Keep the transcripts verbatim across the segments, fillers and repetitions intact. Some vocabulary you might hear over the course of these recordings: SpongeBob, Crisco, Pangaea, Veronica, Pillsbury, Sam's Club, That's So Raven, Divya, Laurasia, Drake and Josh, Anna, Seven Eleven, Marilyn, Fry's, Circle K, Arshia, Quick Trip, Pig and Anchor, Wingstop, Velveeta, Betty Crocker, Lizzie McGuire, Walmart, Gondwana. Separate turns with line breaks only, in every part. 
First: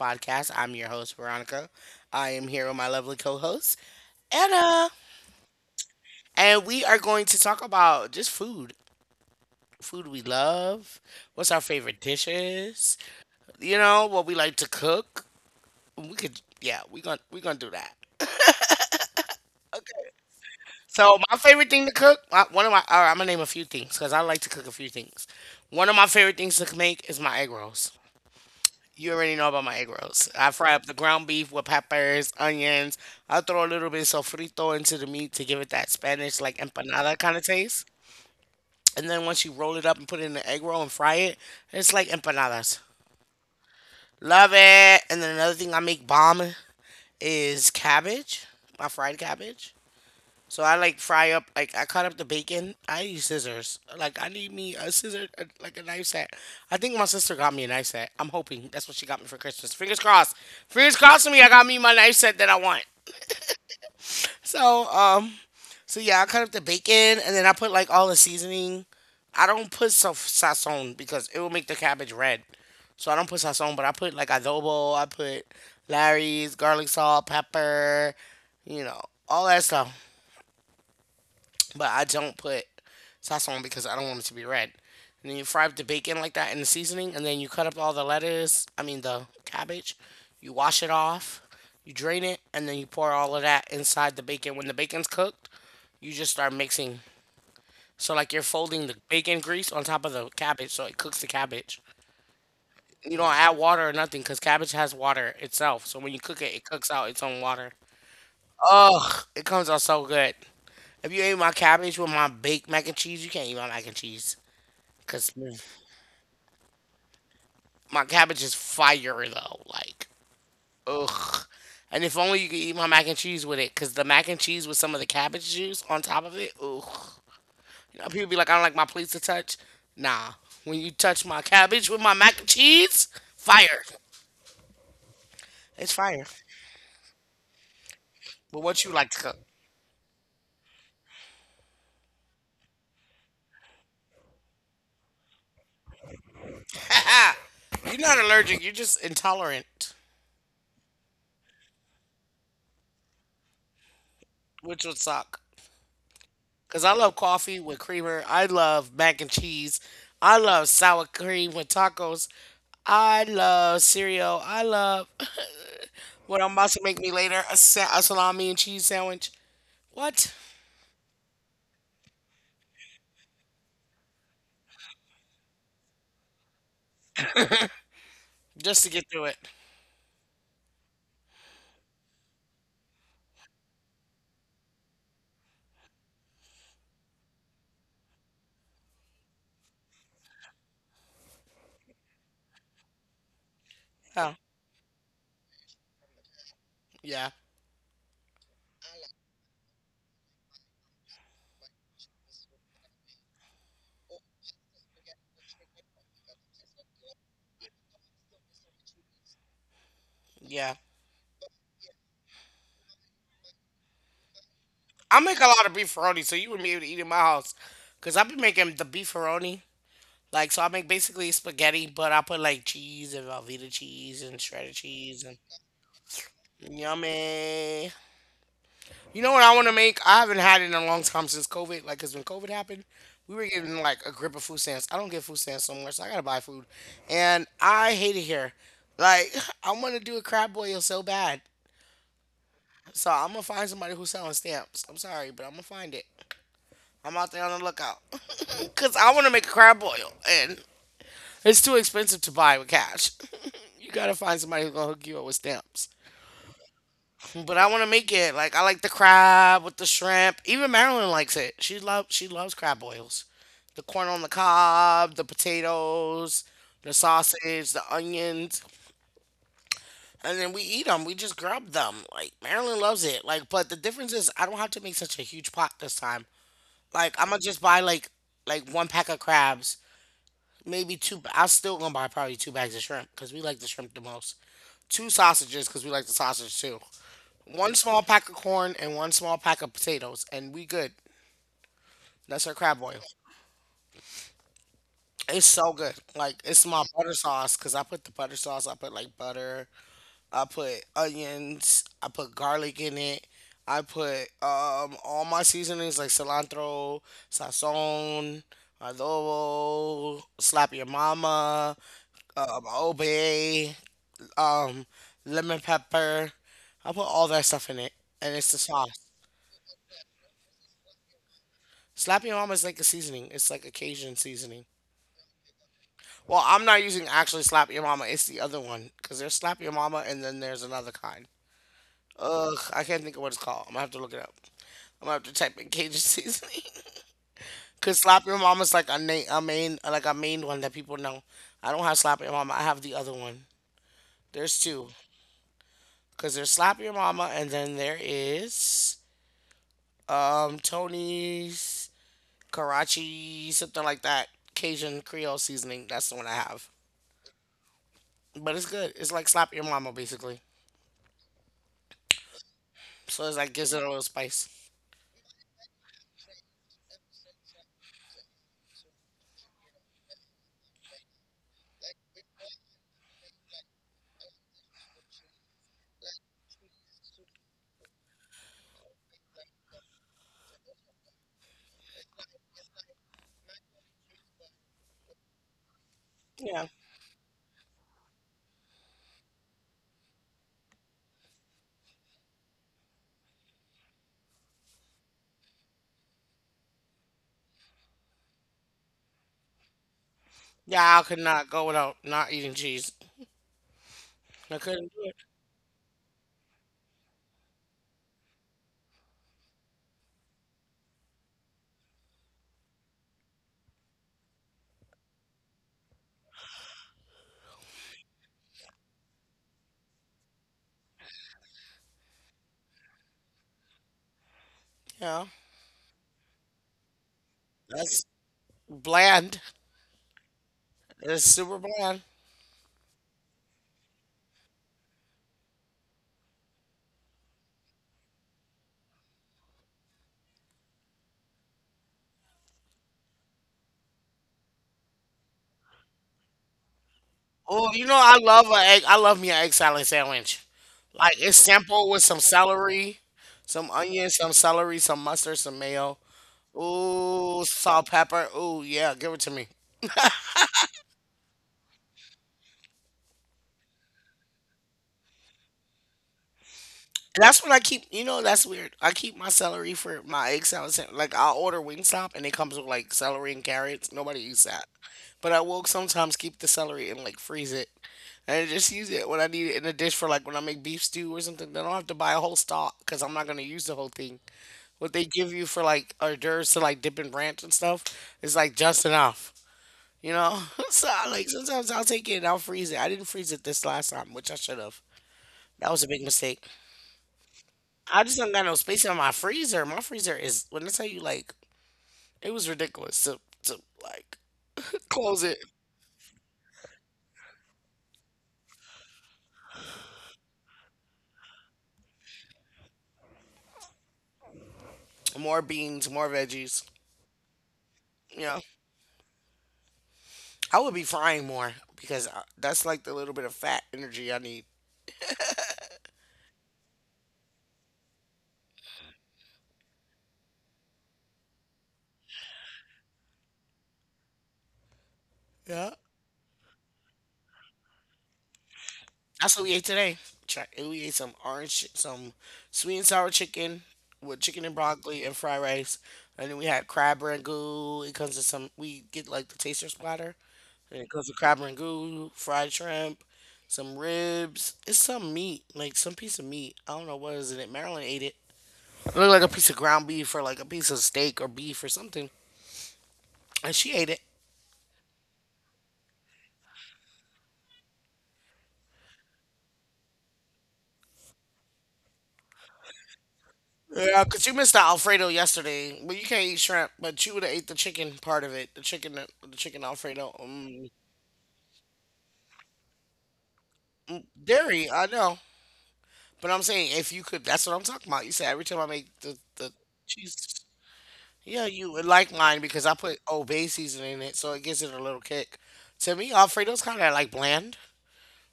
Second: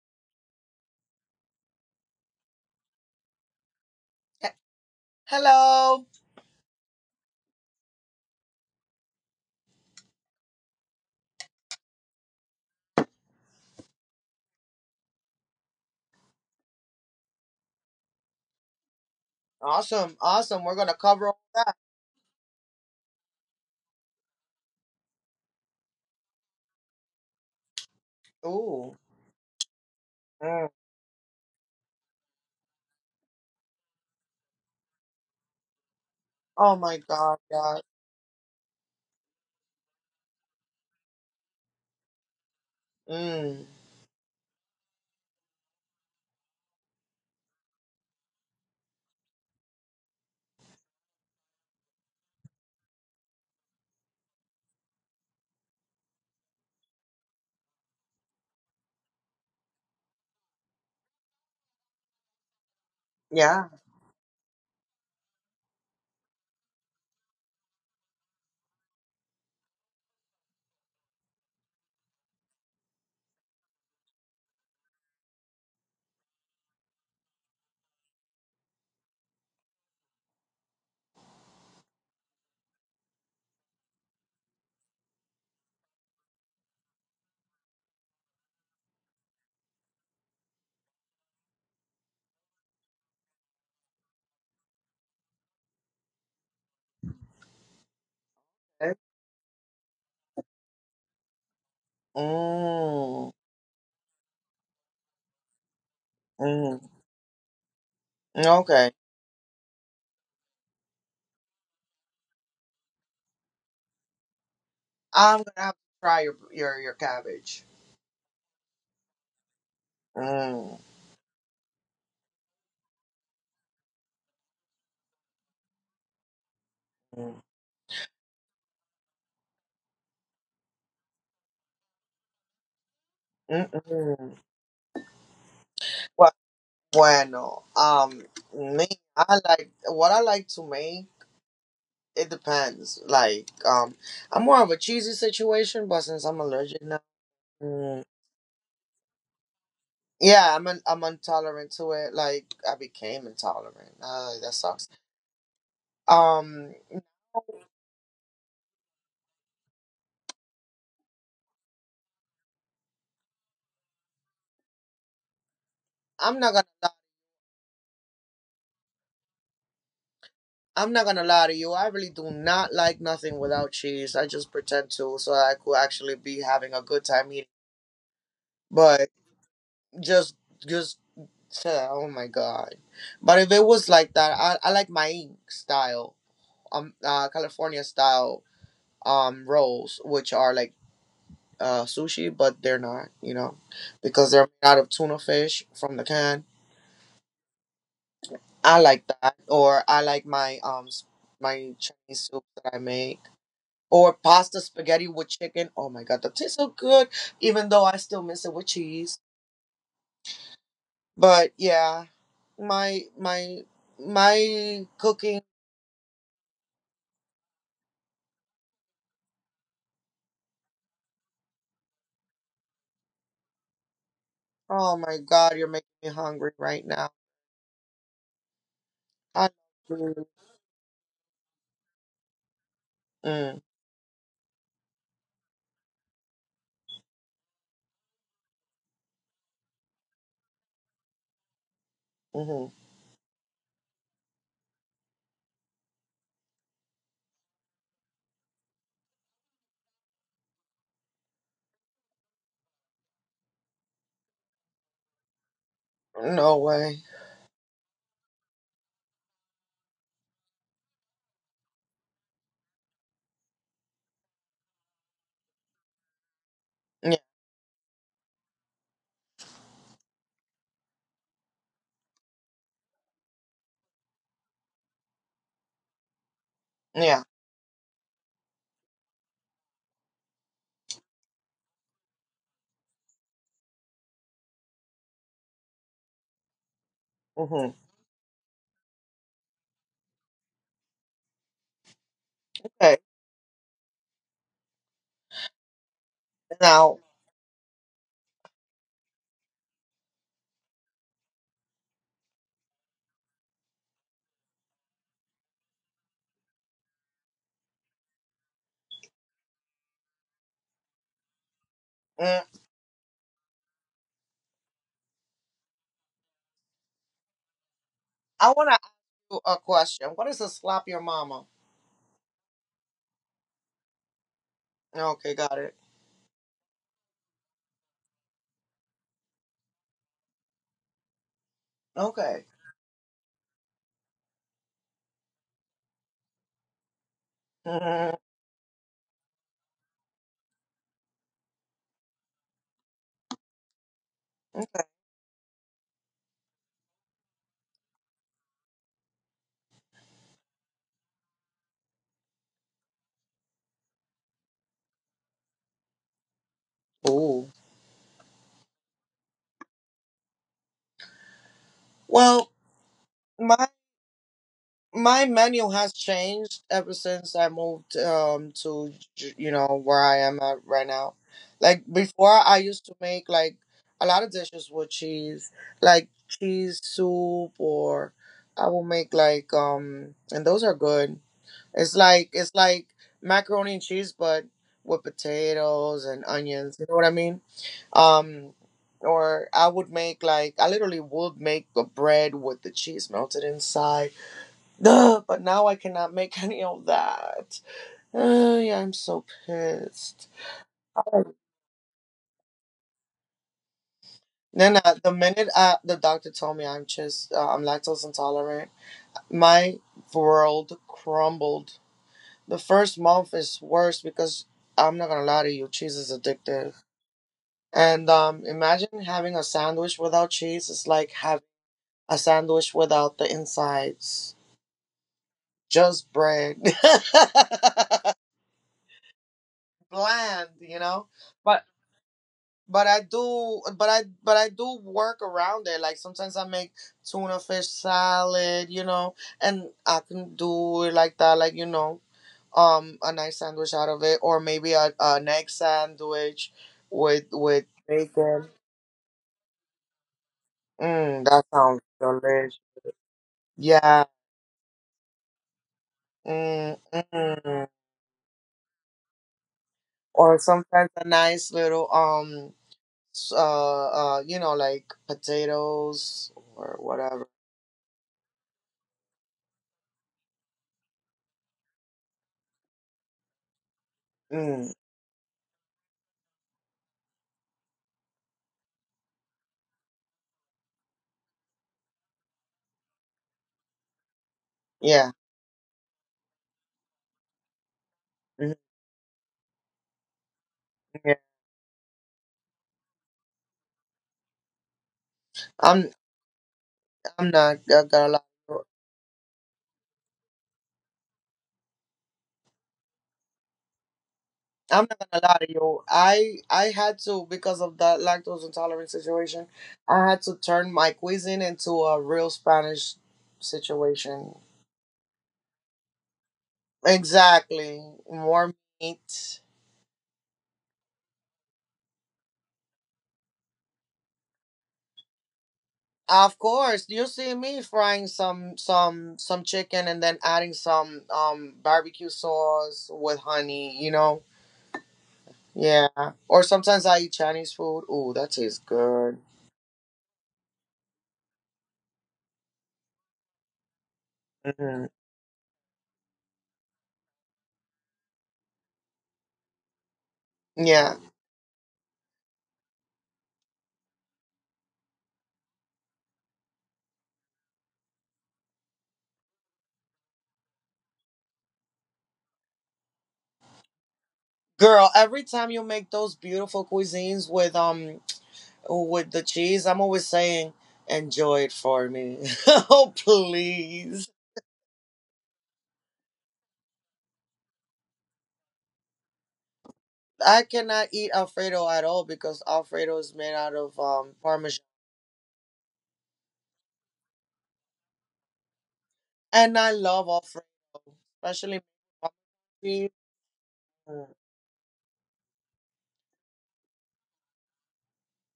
podcast. I'm your host, Veronica. I am here with my lovely co host,
Eh,
Anna.
Hello.
And we are going to talk about just food food we love, what's our favorite dishes, you know, what we like to cook. We could, yeah, we're going to we are gonna do that.
Awesome. Awesome. We're going to
So,
cover
my
all
favorite
that.
thing to cook, uh, one of my, all right, I'm going to name a few things because I like to cook a few things. One of my favorite things to make is my egg rolls.
Ooh.
You already know about my egg rolls. I
Mm.
fry up the ground beef with peppers, onions. I throw a little bit of sofrito into the meat to give it that Spanish like
Oh my
empanada
God.
kind of
God.
taste. And then once you roll it up and put it in the egg roll and fry it, it's like empanadas.
Mm.
Love it. And then another thing I make bomb is cabbage, my fried cabbage. So I like fry up, like I cut up the bacon. I use scissors. Like I need me a scissor, a, like a knife set. I think my sister got me a knife set. I'm hoping that's what she got me for Christmas. Fingers crossed. Fingers crossed for me. I got me my knife set that I want.
Yeah.
So um, so yeah, I cut up the bacon and then I put like all the seasoning. I don't put sa- sazon because it will make the cabbage red. So I don't put sazon, but I put like adobo. I put Larry's garlic salt, pepper, you know, all that stuff, but I don't put sauce on because I don't want it to be red. And then you fry up the bacon like that in the seasoning, and then you cut up all the lettuce, I mean the cabbage, you wash it off, you drain it, and then you pour all of that inside the bacon. When the bacon's cooked, you just start mixing. So like you're folding
Eh?
the bacon grease on top of the cabbage, so it cooks the cabbage. You
Mm.
don't add water or nothing because cabbage has water itself. So when you cook it, it
Mm.
cooks out its own water.
Okay.
Ugh, it comes out so good. If you ate my cabbage with my baked mac and cheese, you can't eat my mac and cheese. Cause
I'm going to
mm,
have to try your your, your cabbage.
my cabbage is fire though. Like,
Mm.
ugh. And if only you could eat my mac and cheese with it, cause the mac and cheese with some of the cabbage juice on top of it, ugh.
Mm.
You know, people be like, I don't like my plates to touch. Nah, when you touch my cabbage with my mac and cheese, fire.
Mm-mm.
It's fire.
Well, bueno. Um,
But
me,
what you like to
I
cook?
like what I like to make. It depends. Like, um, I'm more of a cheesy situation, but since I'm allergic
You're
now.
not allergic. You're just intolerant,
Yeah, I'm an, I'm intolerant to it. Like I became intolerant. Uh, that sucks.
which would suck.
Um,
Because I love coffee with creamer. I love mac and cheese. I love sour cream with tacos. I love cereal. I love
I'm
what
not
I'm
gonna
about to
li-
make me later a, sa- a salami and cheese sandwich. What?
I'm not gonna lie to you. I really do not like nothing without cheese. I just pretend to so I could actually be having a good time eating.
Just to
But
get through it.
just just uh, oh my god. But if it was like that, I, I like my style um uh California style um rolls, which are like uh sushi, but they're not. You know, because
Oh,
they're made out of tuna fish from the can.
yeah.
I like that, or I like my um s- my Chinese soup that I make, or pasta spaghetti with chicken. Oh my god, that tastes so good. Even though I still miss it with cheese,
Yeah.
but yeah, my my my
I
cooking.
make a lot of beefaroni, so you wouldn't be able to eat in my house. Because I've been making the beefaroni. Like, so I make basically spaghetti, but I put like cheese and Velveeta cheese and shredded
Oh my
cheese and
god, you're making me hungry right now.
yummy. You know
I
what I want to make?
Mm,
I haven't had it in a long time since COVID. Like, cause when COVID happened, we were getting like a grip of food stamps. I don't get food stamps so much, so I gotta buy food, and I hate it here. Like, I want to do a crab boil so bad.
mm-hmm.
So I'm gonna find somebody who's selling stamps. I'm sorry, but I'm gonna find it. I'm out there on the lookout, cause I want to make a crab boil, and it's too expensive to buy with cash. You gotta find somebody who's gonna hook you up with stamps.
No way.
But I want to make it like I like the crab with the shrimp. Even Marilyn likes it. She loves she loves crab boils, the corn on the cob, the potatoes, the
Yeah,
sausage, the onions, and then we eat them. We just grub them. Like Marilyn loves it. Like, but the difference is I don't have to make such a huge pot this time. Like
yeah.
I'm gonna just buy like like one pack of crabs, maybe two. I'm still gonna buy probably two bags of shrimp because we like the shrimp the most. Two sausages because we like the sausage too.
Mm-hmm.
One small pack of corn and one small pack of potatoes, and we good. That's our crab
Okay,
boil. It's so good. Like it's my
now
butter sauce because I put the butter sauce. I put like butter. I put onions. I put garlic in it. I put um all my seasonings like cilantro, sazon, adobo, slap your mama,
mm,
um, obey, um, lemon pepper. I put all that stuff in it, and
I
it's the
want to ask
sauce.
you a question. What is a slap your mama?
Slap Your Mama is like a seasoning. It's like a Cajun seasoning.
Okay, got it.
Well, I'm not using actually Slap Your Mama. It's the other one because there's Slap Your Mama and then there's another kind.
Okay.
Ugh, I can't think of what it's called. I'm gonna have to look it up. I'm gonna have to type in Cajun seasoning. Cause Slap Your Mama is like a, na- a main, like a main one that people know. I don't have Slap Your Mama. I have the other one. There's two. Cause there's Slap Your Mama and then there is um Tony's Karachi something like that Cajun Creole seasoning. That's the one I have.
Oh.
But it's good. It's like slap your mama basically.
Well,
So it's like
my
gives it a little spice.
my menu has changed ever since I moved um to J- you know where I am at right now. Like before I used to make like a lot of dishes with cheese, like cheese soup or I will make like um and those are good. It's like it's like macaroni and cheese but with potatoes and
Yeah.
onions, you know what I mean? Um, or I would make like I literally would make a bread with the cheese melted inside. Duh, but now I cannot make any of that. Uh, yeah, I'm so pissed.
Yeah, I could not go without not eating cheese. I
Then uh,
couldn't do
the
it.
minute uh, the doctor told me I'm just uh, I'm lactose intolerant, my world crumbled. The first month is worse because I'm not gonna lie to you, cheese is addictive. And um, imagine having a sandwich without cheese. It's like having a sandwich without the insides,
Yeah.
just bread,
That's bland.
bland, you know.
It's
But
super bland.
but I do but I but I do work around it. Like sometimes I make tuna fish salad, you know, and I can do it like that, like you know, um, a nice sandwich out of it, or maybe a, an egg sandwich with with
Oh, you know I
bacon.
love a egg. I love me an egg salad sandwich. Like
Mm, that
it's
sounds
simple with some
delicious.
celery, some
Yeah.
onion, some celery, some mustard, some mayo.
Mm,
Ooh,
mm.
salt, pepper. Ooh, yeah, give it to me.
Or sometimes a nice little um s- uh, uh, you know, like potatoes or whatever.
That's what I keep. You know, that's weird. I keep my celery for my egg salad. sa- Like I'll order Wingstop and it comes with like celery and carrots. Nobody eats
Mm,
that, but I will sometimes keep the celery and like freeze it, and I just use it when I need it in a dish for like when I make beef stew or something. Then I don't have to buy a whole stock because I'm not gonna use the whole thing. What they
yeah,
give you for like hors d'oeuvres to like dip in ranch and stuff is
mhm,
like just enough. You know, so
yeah.
I, like sometimes I'll take it and I'll freeze it. I didn't freeze it this last time, which I should have. That
I'm,
was a big mistake.
I'm not uh, gonna
I
lie to
just don't got no
you.
space in my freezer. My freezer is when I tell you like it was ridiculous to to like
I'm not gonna
close it.
lie to you. I, I had to because of that lactose intolerant situation. I had to turn my cuisine into a real Spanish situation.
More beans, more veggies.
Exactly,
Yeah,
more meat.
I would be frying more because I, that's like the little bit of fat energy I need.
Of course, you see me frying some some some chicken and then adding some um barbecue sauce with honey, you know.
Yeah,
Yeah. Or sometimes I eat Chinese food. Ooh, that tastes good.
that's what we ate today. Chi- We ate some orange, chi- some sweet and sour chicken with chicken and
Mm.
broccoli and fried rice, and then we had crab ragout. It comes with some. We get like the taster splatter. And
Yeah.
it comes with crab rangoon, fried shrimp, some ribs. It's some meat, like some piece of meat. I don't know what is it. Marilyn ate it. It looked like a piece of ground beef or like a piece of steak or beef or something, and she ate it.
Girl, every time you make those beautiful cuisines with um with the cheese, I'm always saying, enjoy it for me. Oh
Yeah,
please.
cause you missed the Alfredo yesterday. Well, you can't eat shrimp, but you would have ate the chicken part of it. The chicken, the chicken Alfredo.
I
Um,
cannot eat Alfredo at all because Alfredo is made out of um parmesan.
dairy, I know, but I'm saying if you could, that's what I'm talking about. You said every time I make the the
And I love Alfredo,
cheese. Yeah,
especially
you would like mine because I
cheese.
put old bay seasoning in it, so it gives it a little kick. To me, Alfredo's kind of like bland,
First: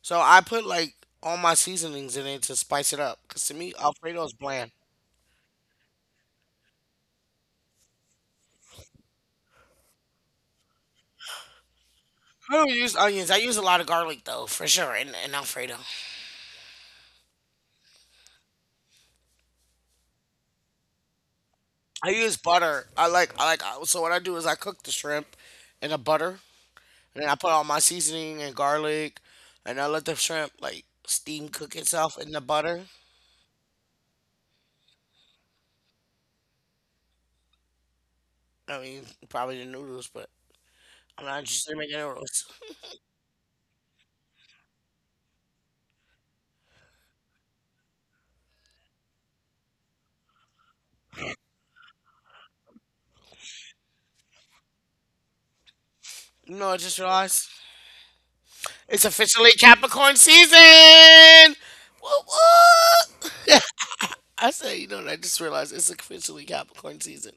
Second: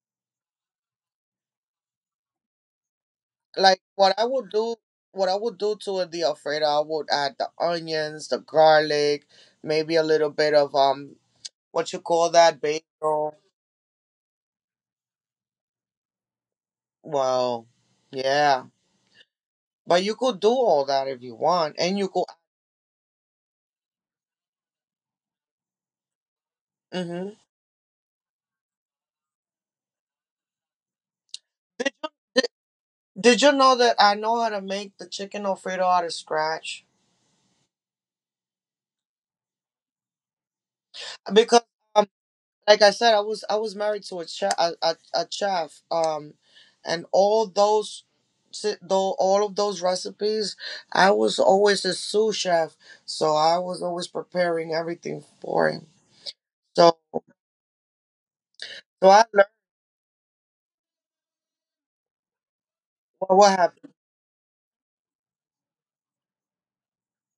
so I put like all my seasonings in it to spice it up. Because to me,
Like what
Alfredo
I
is
would
bland.
do what I would do to the Alfredo, I would add the onions, the garlic, maybe a little bit of um what you call
I
that
don't use onions. I
basil.
use a lot of garlic though, for sure, in, in Alfredo.
Well, yeah. But you could do all that if you want and you
I
could.
use butter. I like I like uh, so what I do is I cook the shrimp in the butter, and then
Hmm.
I put all my seasoning and garlic, and I let the shrimp like steam cook
Did,
itself in the butter.
did you know that I know how to make the chicken Alfredo out of scratch?
I mean, probably the noodles, but I'm not
Because
interested in making
um,
noodles.
like I said, I was I was married to a chef, a, a, a chef, um, and all those, si- though all of those recipes, I was always a sous chef, so I was always preparing everything for him.
No, I
So
just realized it's
so I learned
officially Capricorn season. What?
well, what
What?
happened.
I said, you know, what, I just realized it's officially Capricorn season.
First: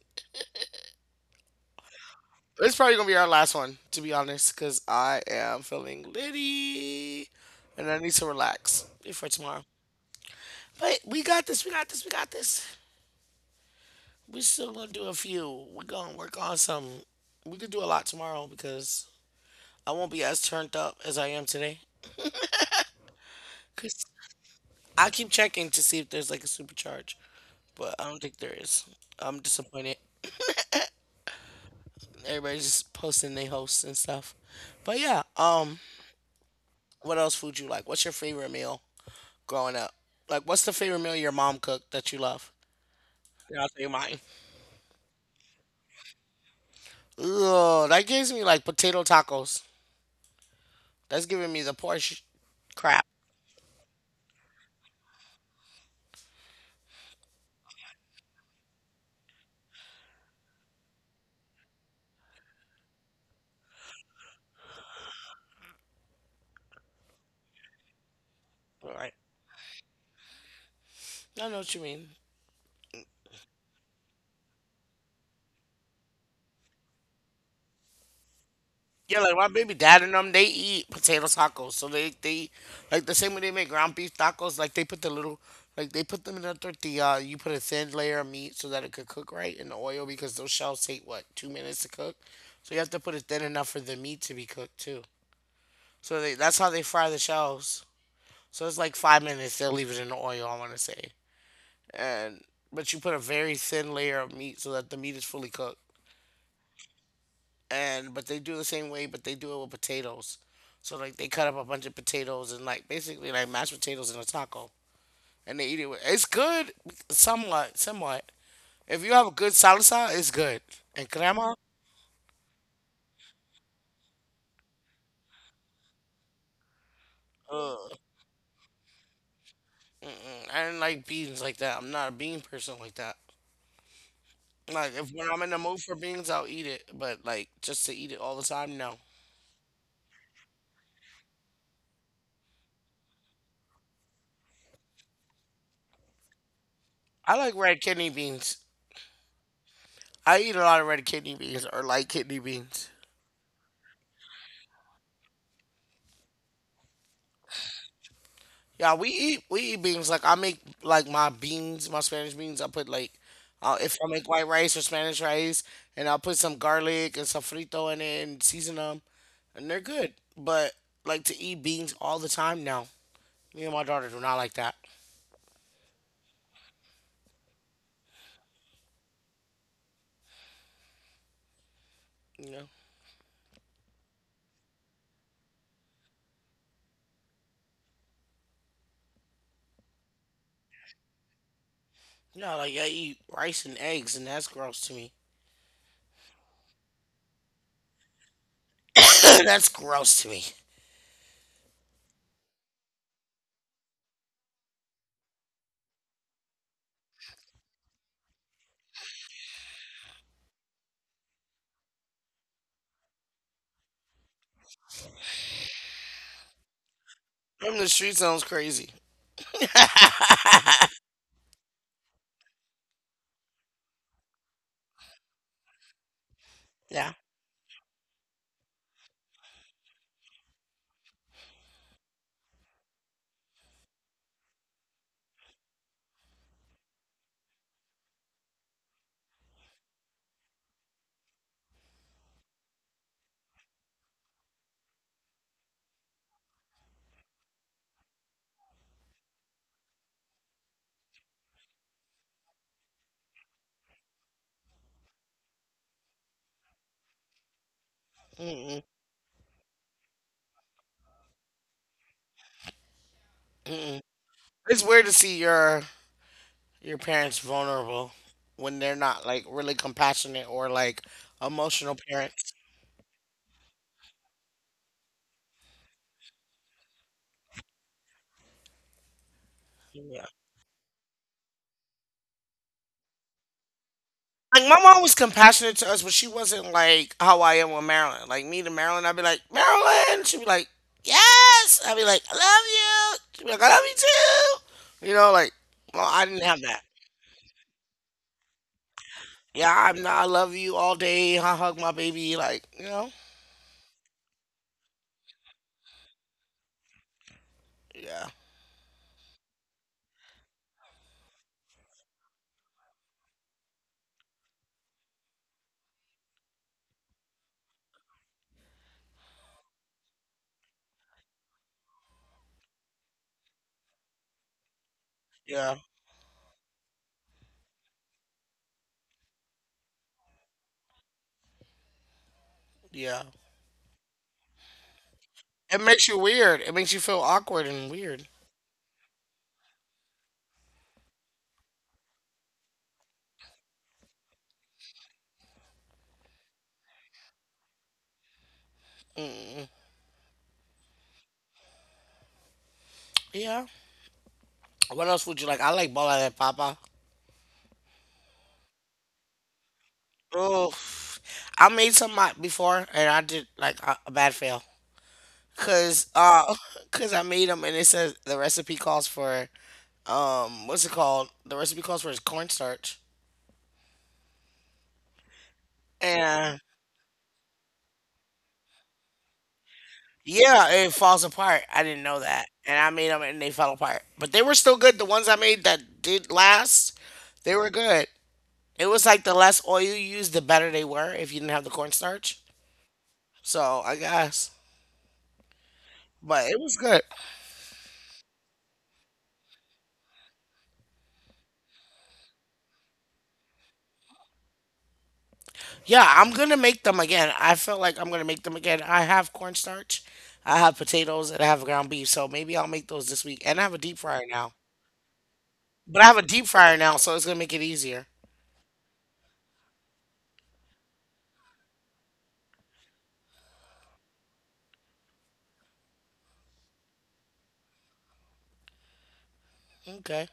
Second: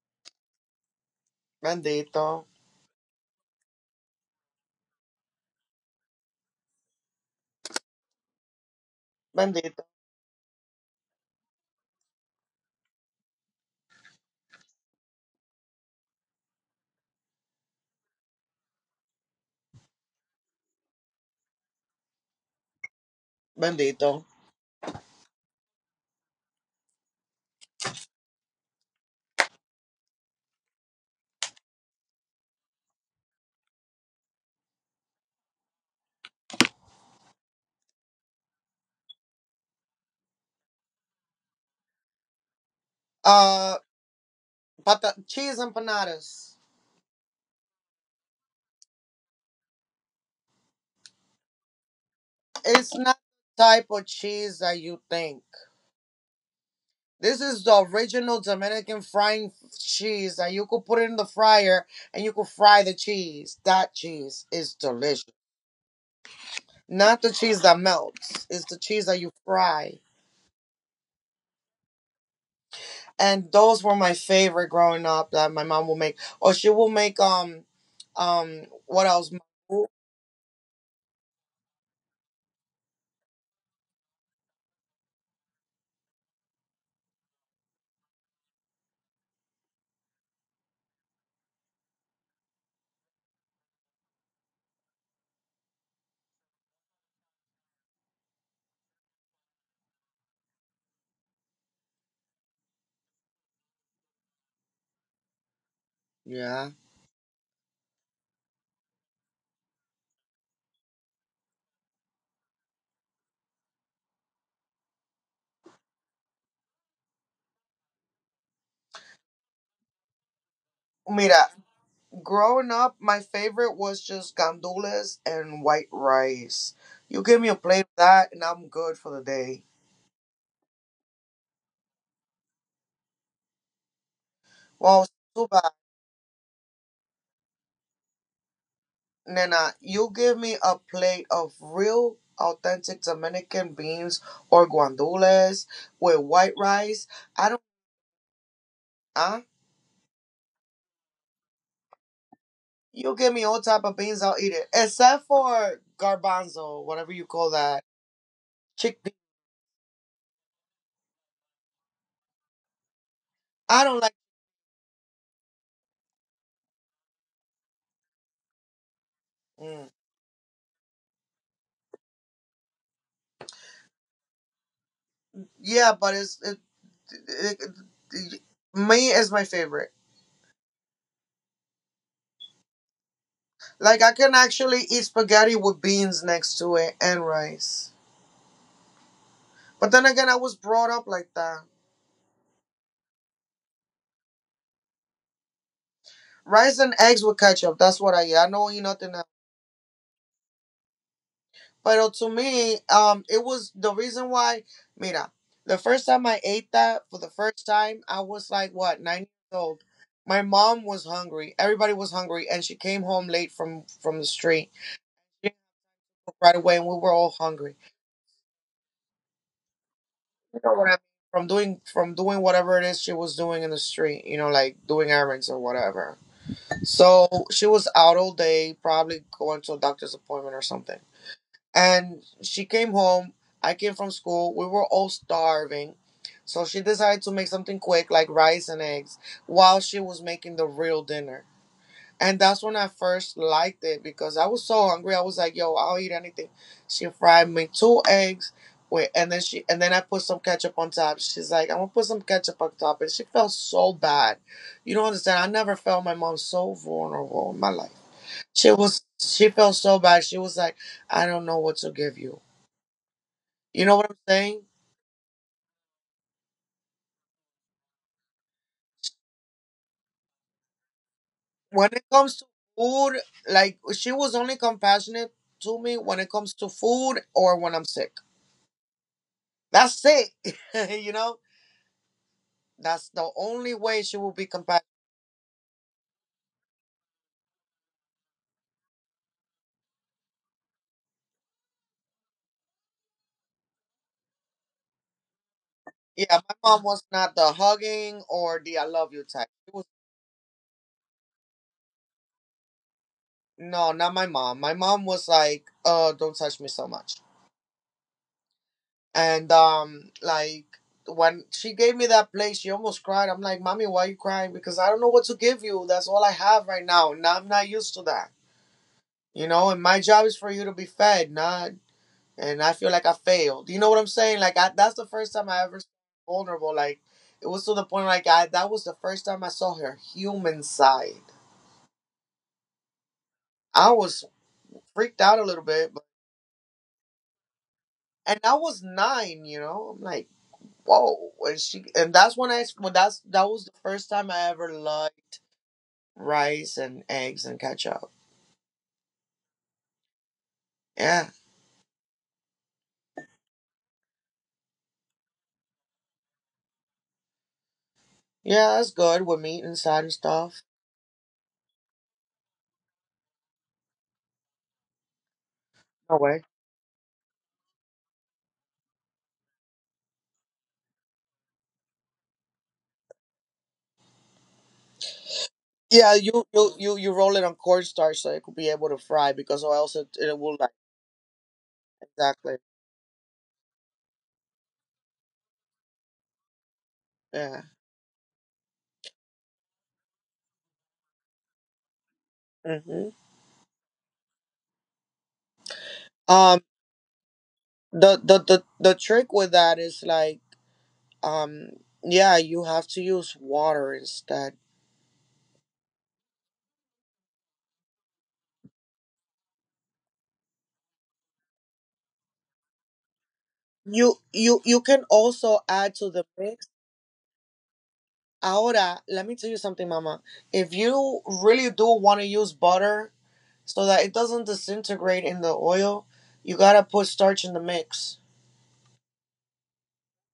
Bendito,
It's probably gonna be our last one, to be honest, because I am feeling litty, and I need to relax before tomorrow.
bendito,
But we got this. We got this. We got this. We still gonna do a few. We're gonna work on some. We could do a lot tomorrow because I won't be as turned up as I am today. Cause
bendito.
I keep checking to see if there's like a supercharge, but I don't think there is. I'm disappointed. Everybody's just posting their hosts and stuff. But yeah, um, what else food you like? What's your favorite meal growing up? Like, what's the favorite meal your mom cooked that you love? Yeah, I'll
Uh,
tell you mine.
but the cheese empanadas.
Ugh, that gives me like potato tacos. That's giving me the Porsche
It's
crap.
not the type of cheese that you think. This is the original Dominican frying cheese that you could put in the fryer and you could fry the cheese. That cheese is delicious. Not the cheese that melts, it's the
All
cheese
right.
that you fry.
I know what you mean.
And those were my favorite growing up that my mom will make. Or she will make um um what
Yeah,
else?
like my baby dad and them, they eat potato tacos. So they they like the same way they make ground beef tacos. Like they put the little, like they put them in a tortilla. You put a thin layer of meat so that it could cook right in the oil because those shells take, what, two minutes to cook? So you have to put it thin enough for the meat to be cooked too. So they, that's how they fry the shells. So it's like five minutes. They'll leave it in the oil, I want to say, and but you put a very thin layer of meat so that the meat is fully cooked.
Yeah.
And but they do the same way, but they do it with potatoes. So like they cut up a bunch of potatoes and like basically like mashed potatoes in a taco, and they eat it with. It's good, somewhat, somewhat. If you have a good salsa, it's good. And
Mira,
crema,
growing up, my favorite was just gandules and white rice. You give me a plate of
ugh,
that, and I'm good for the day.
mm-mm. I didn't like beans like that. I'm not a bean person like that. Like
Well,
if when I'm
too
in the
bad.
mood for beans, I'll eat it, but like just to eat it all the time, no.
Nana, you give me a plate of real authentic Dominican beans or guandules with white rice.
I
I
like
don't.
red kidney beans.
uh
I eat a lot of red kidney beans or light kidney beans.
you give me all type of beans, I'll eat it. Except for garbanzo, whatever you call that.
Yeah,
Chickpea.
we eat we eat beans. Like I make like my beans, my Spanish beans. I put like uh,
I don't
if I
like,
make white rice or Spanish rice, and I'll put some garlic and some frito in it and season them, and they're
mm.
good. But like to eat beans all the time now, me and my daughter do not like that.
Yeah, but it's it, it, it me is my favorite.
You know,
Like I can actually eat spaghetti with beans next to it and rice. But then again I was brought up like that.
no, like I eat rice and eggs, and that's gross to me.
Rice and eggs with ketchup. That's what I eat. I don't eat nothing.
That's gross to me.
But to me, um, it was the reason why. Mira, the first time I ate that for the first time, I was like, what, nine years old. My mom was hungry. Everybody was hungry, and she came home late from from the street. She came right away, and we were all hungry.
From the street sounds crazy.
You know what I mean? From doing from doing whatever it is she was doing in the street, you know, like doing errands or whatever.
Yeah.
So she was out all day, probably going to a doctor's appointment or something. And she came home. I came from school. We were all starving. So she decided to make something quick, like rice and eggs, while she was making the real dinner. And that's when I first liked it because I was so hungry. I was like, yo, I'll eat anything. She fried me two eggs. Wait, and then she and then I put some ketchup on top. She's like, I'm gonna put some ketchup on top. And she felt so bad. You don't understand. I never felt my mom so vulnerable in my life. She
Mm-mm,
was she felt so bad. She was like, I don't know what to give you. You know
mm-mm.
what I'm saying?
It's weird to see your your parents vulnerable when they're not like really compassionate or like
When
emotional
it comes to
parents.
food, like she was only compassionate to me when it comes to food or when I'm sick. That's
Yeah.
it. You know? That's the only way she will be
Like my
compassionate.
mom was compassionate to us, but she wasn't like how I am with Marilyn. Like me to Marilyn, I'd be like, Marilyn. She'd be like, yes. I'd be like, I love you. She'd be like, I love you too. You know, like, well, I
Yeah,
didn't
my
have that.
mom was not the hugging or the I love you type. It
Yeah,
was
I'm not, I love you all day. I hug my baby. Like, you know,
no, not my mom. My mom was like, uh, don't touch me so much.
yeah,
And um like when she gave me that plate, she almost cried. I'm like, Mommy, why are you crying? Because I don't know what to give you. That's all I have right now. Now I'm not used to that. You know, and my job is for you to be fed, not. And I feel like I failed. You know what I'm saying? Like I, that's the first time I
yeah,
ever s- vulnerable. Like it was to the point like I that was the first time I saw her human side.
yeah.
I was freaked out a little
It
bit, but,
makes you weird. It makes you feel awkward and weird.
and I was nine. You know, I'm like whoa. And she and that's when I when that's that was the first time I ever liked rice and eggs and ketchup.
Mm-mm.
Yeah,
Yeah. What else would you like? I like bola de papa.
yeah, that's good with meat inside and stuff.
Oh, I made some uh, before and I did like a, a bad fail. Cause
No way.
uh, cause I made them and it says the recipe calls for um, what's it called? The recipe calls for is cornstarch.
Yeah, you
And
you you you roll it on cornstarch so it could be able to fry because or else it, it will like
yeah, it falls apart. I didn't know that,
exactly.
and I made them and they fell apart. But they were still good. The ones I made that did last, they
Yeah.
were good. It was like the less oil you used, the better they were if you didn't have the cornstarch.
Hmm.
So I guess, but
Um.
it was good.
The, the the the trick with that is like um. Yeah, you have to use water instead.
Yeah, I'm gonna make them again. I feel like I'm gonna make them again. I have cornstarch, I have potatoes, and I have ground beef. So maybe I'll make those this week. And I have a deep
You
fryer now.
you you can also add
But I
to
have a
the
deep
mix.
fryer now, so it's gonna make it easier.
Ahora, let me tell you something, Mama. If you really do want to use butter so that it doesn't disintegrate in the oil, you gotta put starch in the mix.
Okay.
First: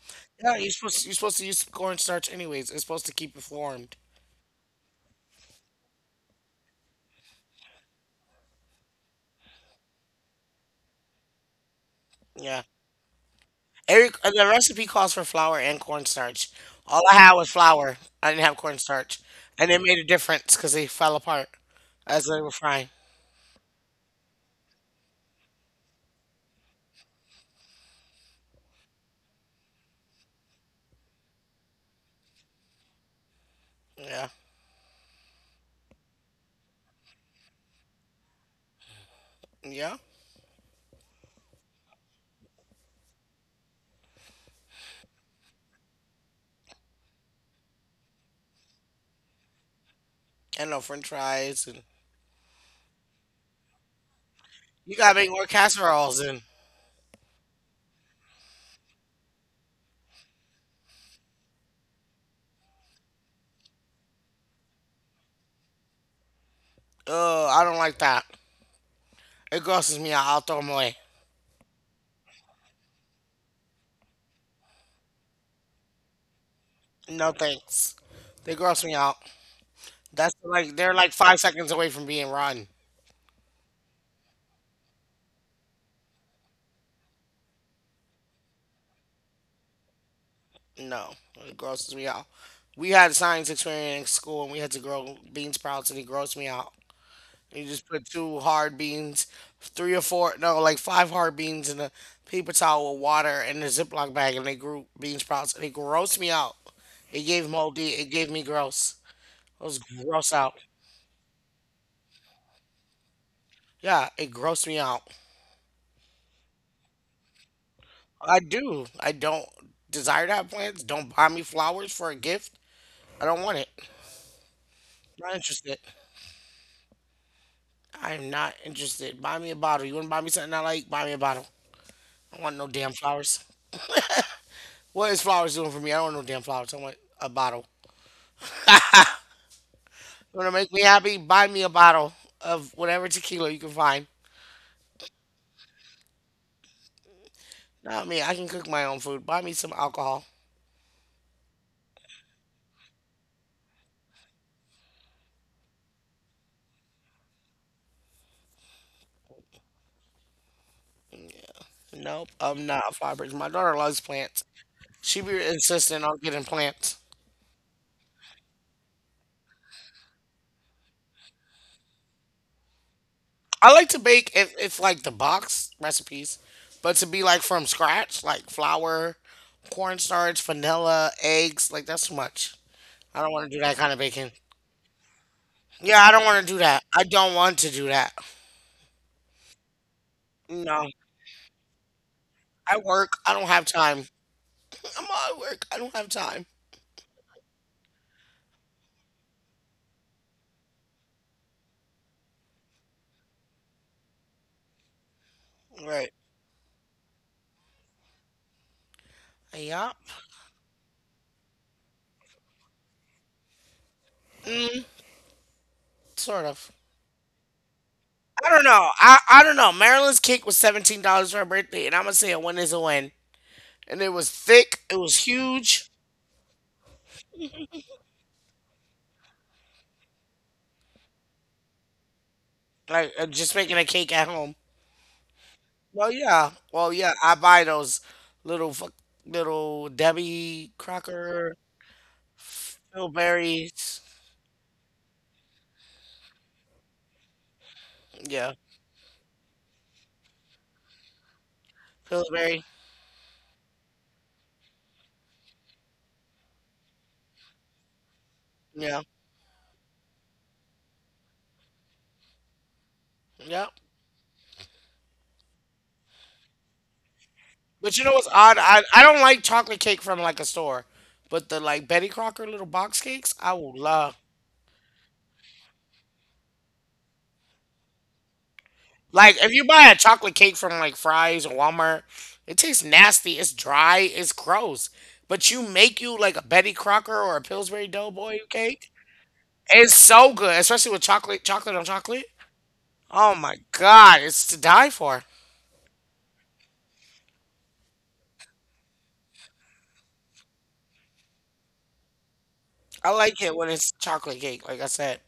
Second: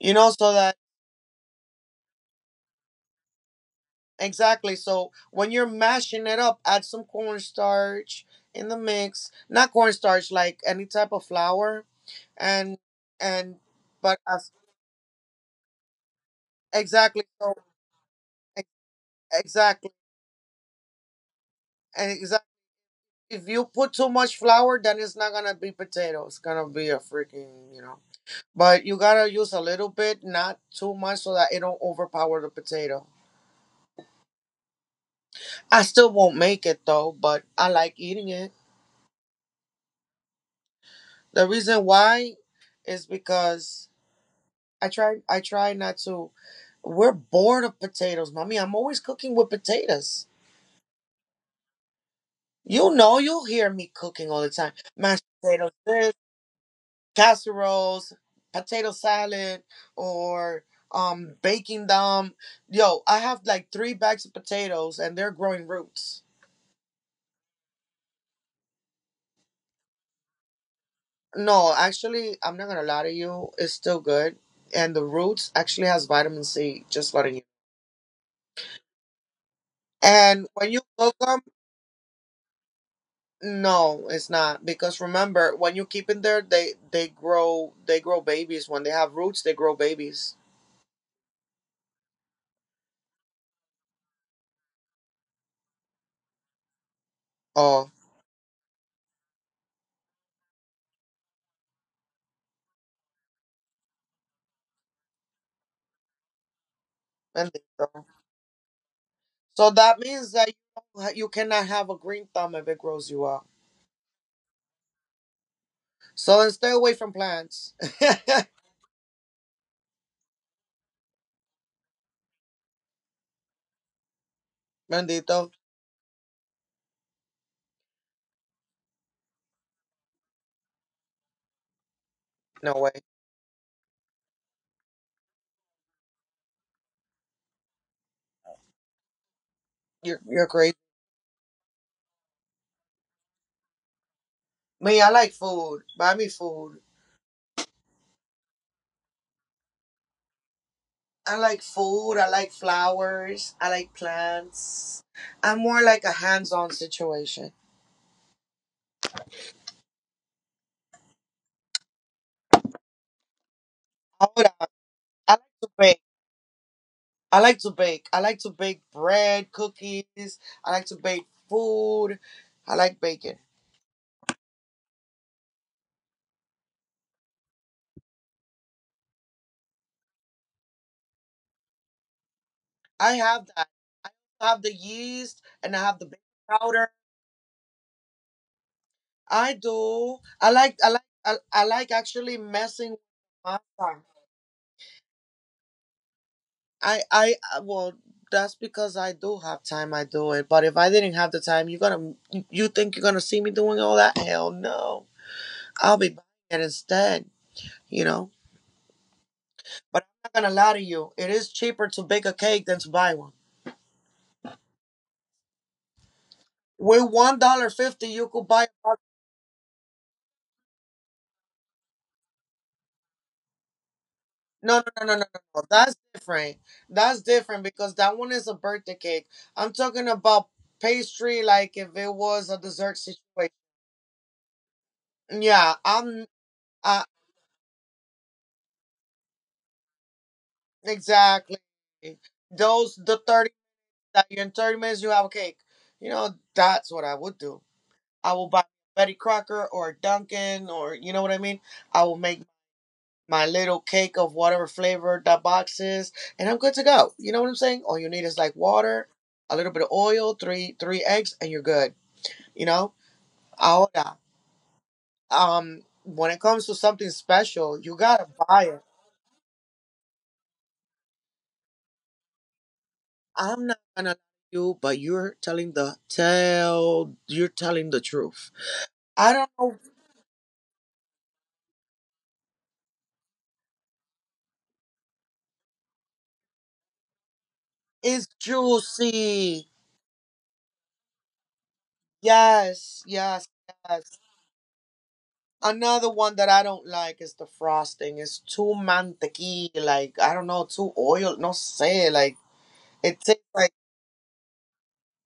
You know, so
Yeah, you're
that.
supposed you're supposed to use cornstarch anyways. It's supposed to keep it formed.
Exactly. So when you're mashing it up, add some cornstarch in the mix. Not cornstarch, like any type of flour,
Yeah.
and and
Every
but
uh, the
as,
recipe calls for flour and cornstarch. All I
exactly.
had was
So
flour. I didn't have
e-
cornstarch, and it
exactly
made a difference because they fell apart
and
as they
exactly.
were frying.
If you put too much flour, then it's not gonna be potato. It's gonna be a freaking you know. But you gotta use a little bit, not too much, so that it don't overpower the potato.
Yeah.
I still won't make it though, but I like eating it.
Yeah.
The reason why is because I try I try not to. We're bored of potatoes, mommy. I'm always cooking with potatoes.
And no French fries and
You know, you'll hear me cooking all the time.
you gotta
Mashed
make more
potatoes, this,
casseroles and
casseroles, potato salad, or um baking them. Yo, I have like three bags of potatoes and they're growing roots.
oh, I don't like that. It grosses me out. I'll throw them away.
No, actually, I'm not gonna lie to you, it's still good. And the roots actually has vitamin C, just
No
letting you.
thanks. They gross me out. That's
And
like
when you
they're like
cook
five
them,
seconds away from being rotten.
no, it's not because remember when you keep in there, they they grow they grow babies when they have roots. They grow babies.
No, it grosses me out. We had a science experiment in school and we had to grow bean sprouts and it grossed me out. You just
Oh,
put two hard beans, three or four, no, like five hard beans in a paper towel with water and a Ziploc bag and they grew bean sprouts and it grossed me out. It gave
and they
moldy,
grow.
it gave me gross. I
So
was
that
gross
means that
out.
you don't ha- you cannot have a green thumb if it grows you up.
Yeah, it grossed me out.
So then stay away from plants.
I do. I don't desire to have plants. Don't buy me flowers for a gift. I don't want it. Not
Bendito,
interested. I'm not interested. Buy me a bottle. You want to buy me something I like? Buy me a bottle. I don't want no
no way.
damn flowers. What is flowers doing for me? I don't want no damn flowers. I want a bottle.
You're
You want
you're
to make
crazy.
me happy? Buy me a bottle of whatever tequila you can find.
Me, I like food. Buy me food.
Not me. I can cook my own food. Buy me some alcohol.
I like food. I like flowers. I like plants. I'm more like a hands-on situation.
Yeah. Nope, I'm not a flower person. My daughter loves plants.
Ahora, I
She be
like to bake.
insisting on getting plants.
I like to bake. I like to bake bread, cookies. I like to bake food. I like baking.
I like to bake if if like the box recipes, but to be like from scratch, like flour, cornstarch, vanilla, eggs, like that's too much.
I
I don't
have
want to do
that.
that kind of baking.
I have the yeast and I have
Yeah,
the
I
baking
don't want to do that.
powder.
I don't want to do that.
I do. I like.
No,
I like. I, I like actually
I
messing with
work. I don't have
masa.
time. I'm at work. I don't have time.
I. I. uh, Well, that's because I do have time. I do it. But if I didn't have the time, you're gonna. You think you're gonna see me doing all that? Hell no. I'll be
Right.
buying it instead. You know.
Yup.
But I'm not gonna lie to you. It is cheaper to bake a cake than to buy one.
Sort of.
With one dollar fifty, you could
I don't
buy
know.
a
I, I don't know. Marilyn's cake was seventeen dollars for her birthday, and I'm gonna say a win is a win. And it was thick.
no, no,
It
no, no,
was
no, no, no.
huge.
That's different. That's different because that one is a birthday cake. I'm talking about pastry, like if it was a dessert
Like uh,
situation.
just making a cake at home.
Yeah,
Well,
I'm.
yeah. Well,
Uh,
yeah. I buy those little fuck, little Debbie Crocker
exactly. Those the thirty
Pillberries.
that in thirty minutes you have a cake. You know that's what I would do. I will
Yeah,
buy Betty Crocker or Dunkin', or you know what I mean. I will make
Pillberry.
my little cake of whatever flavor that box is, and I'm good to go. You know what I'm saying? All you need is like
Yeah,
water, a little bit of oil, three three eggs, and you're good. You know?
yeah.
Ahora, um, when it comes to something special, you
But you know
gotta
what's odd?
buy it.
I I don't like chocolate cake from like a store, but the like Betty Crocker little box cakes, I
I'm
will
not gonna
love.
lie to you, but you're telling the tell. You're telling the truth. I
Like if
don't
you
know.
buy a chocolate cake from like Fry's or Walmart, it tastes nasty. It's dry. It's gross. But you make you like a Betty Crocker or a Pillsbury
It's
Doughboy cake.
juicy.
It's so good, especially with chocolate, chocolate on chocolate.
Yes,
Oh
yes,
my
yes.
god, it's to die for.
Another one that I don't like is the frosting. It's too mantequilla, like I don't know, too oil. No say, like
I
it
like
tastes
it when
like
it's chocolate cake, like I said,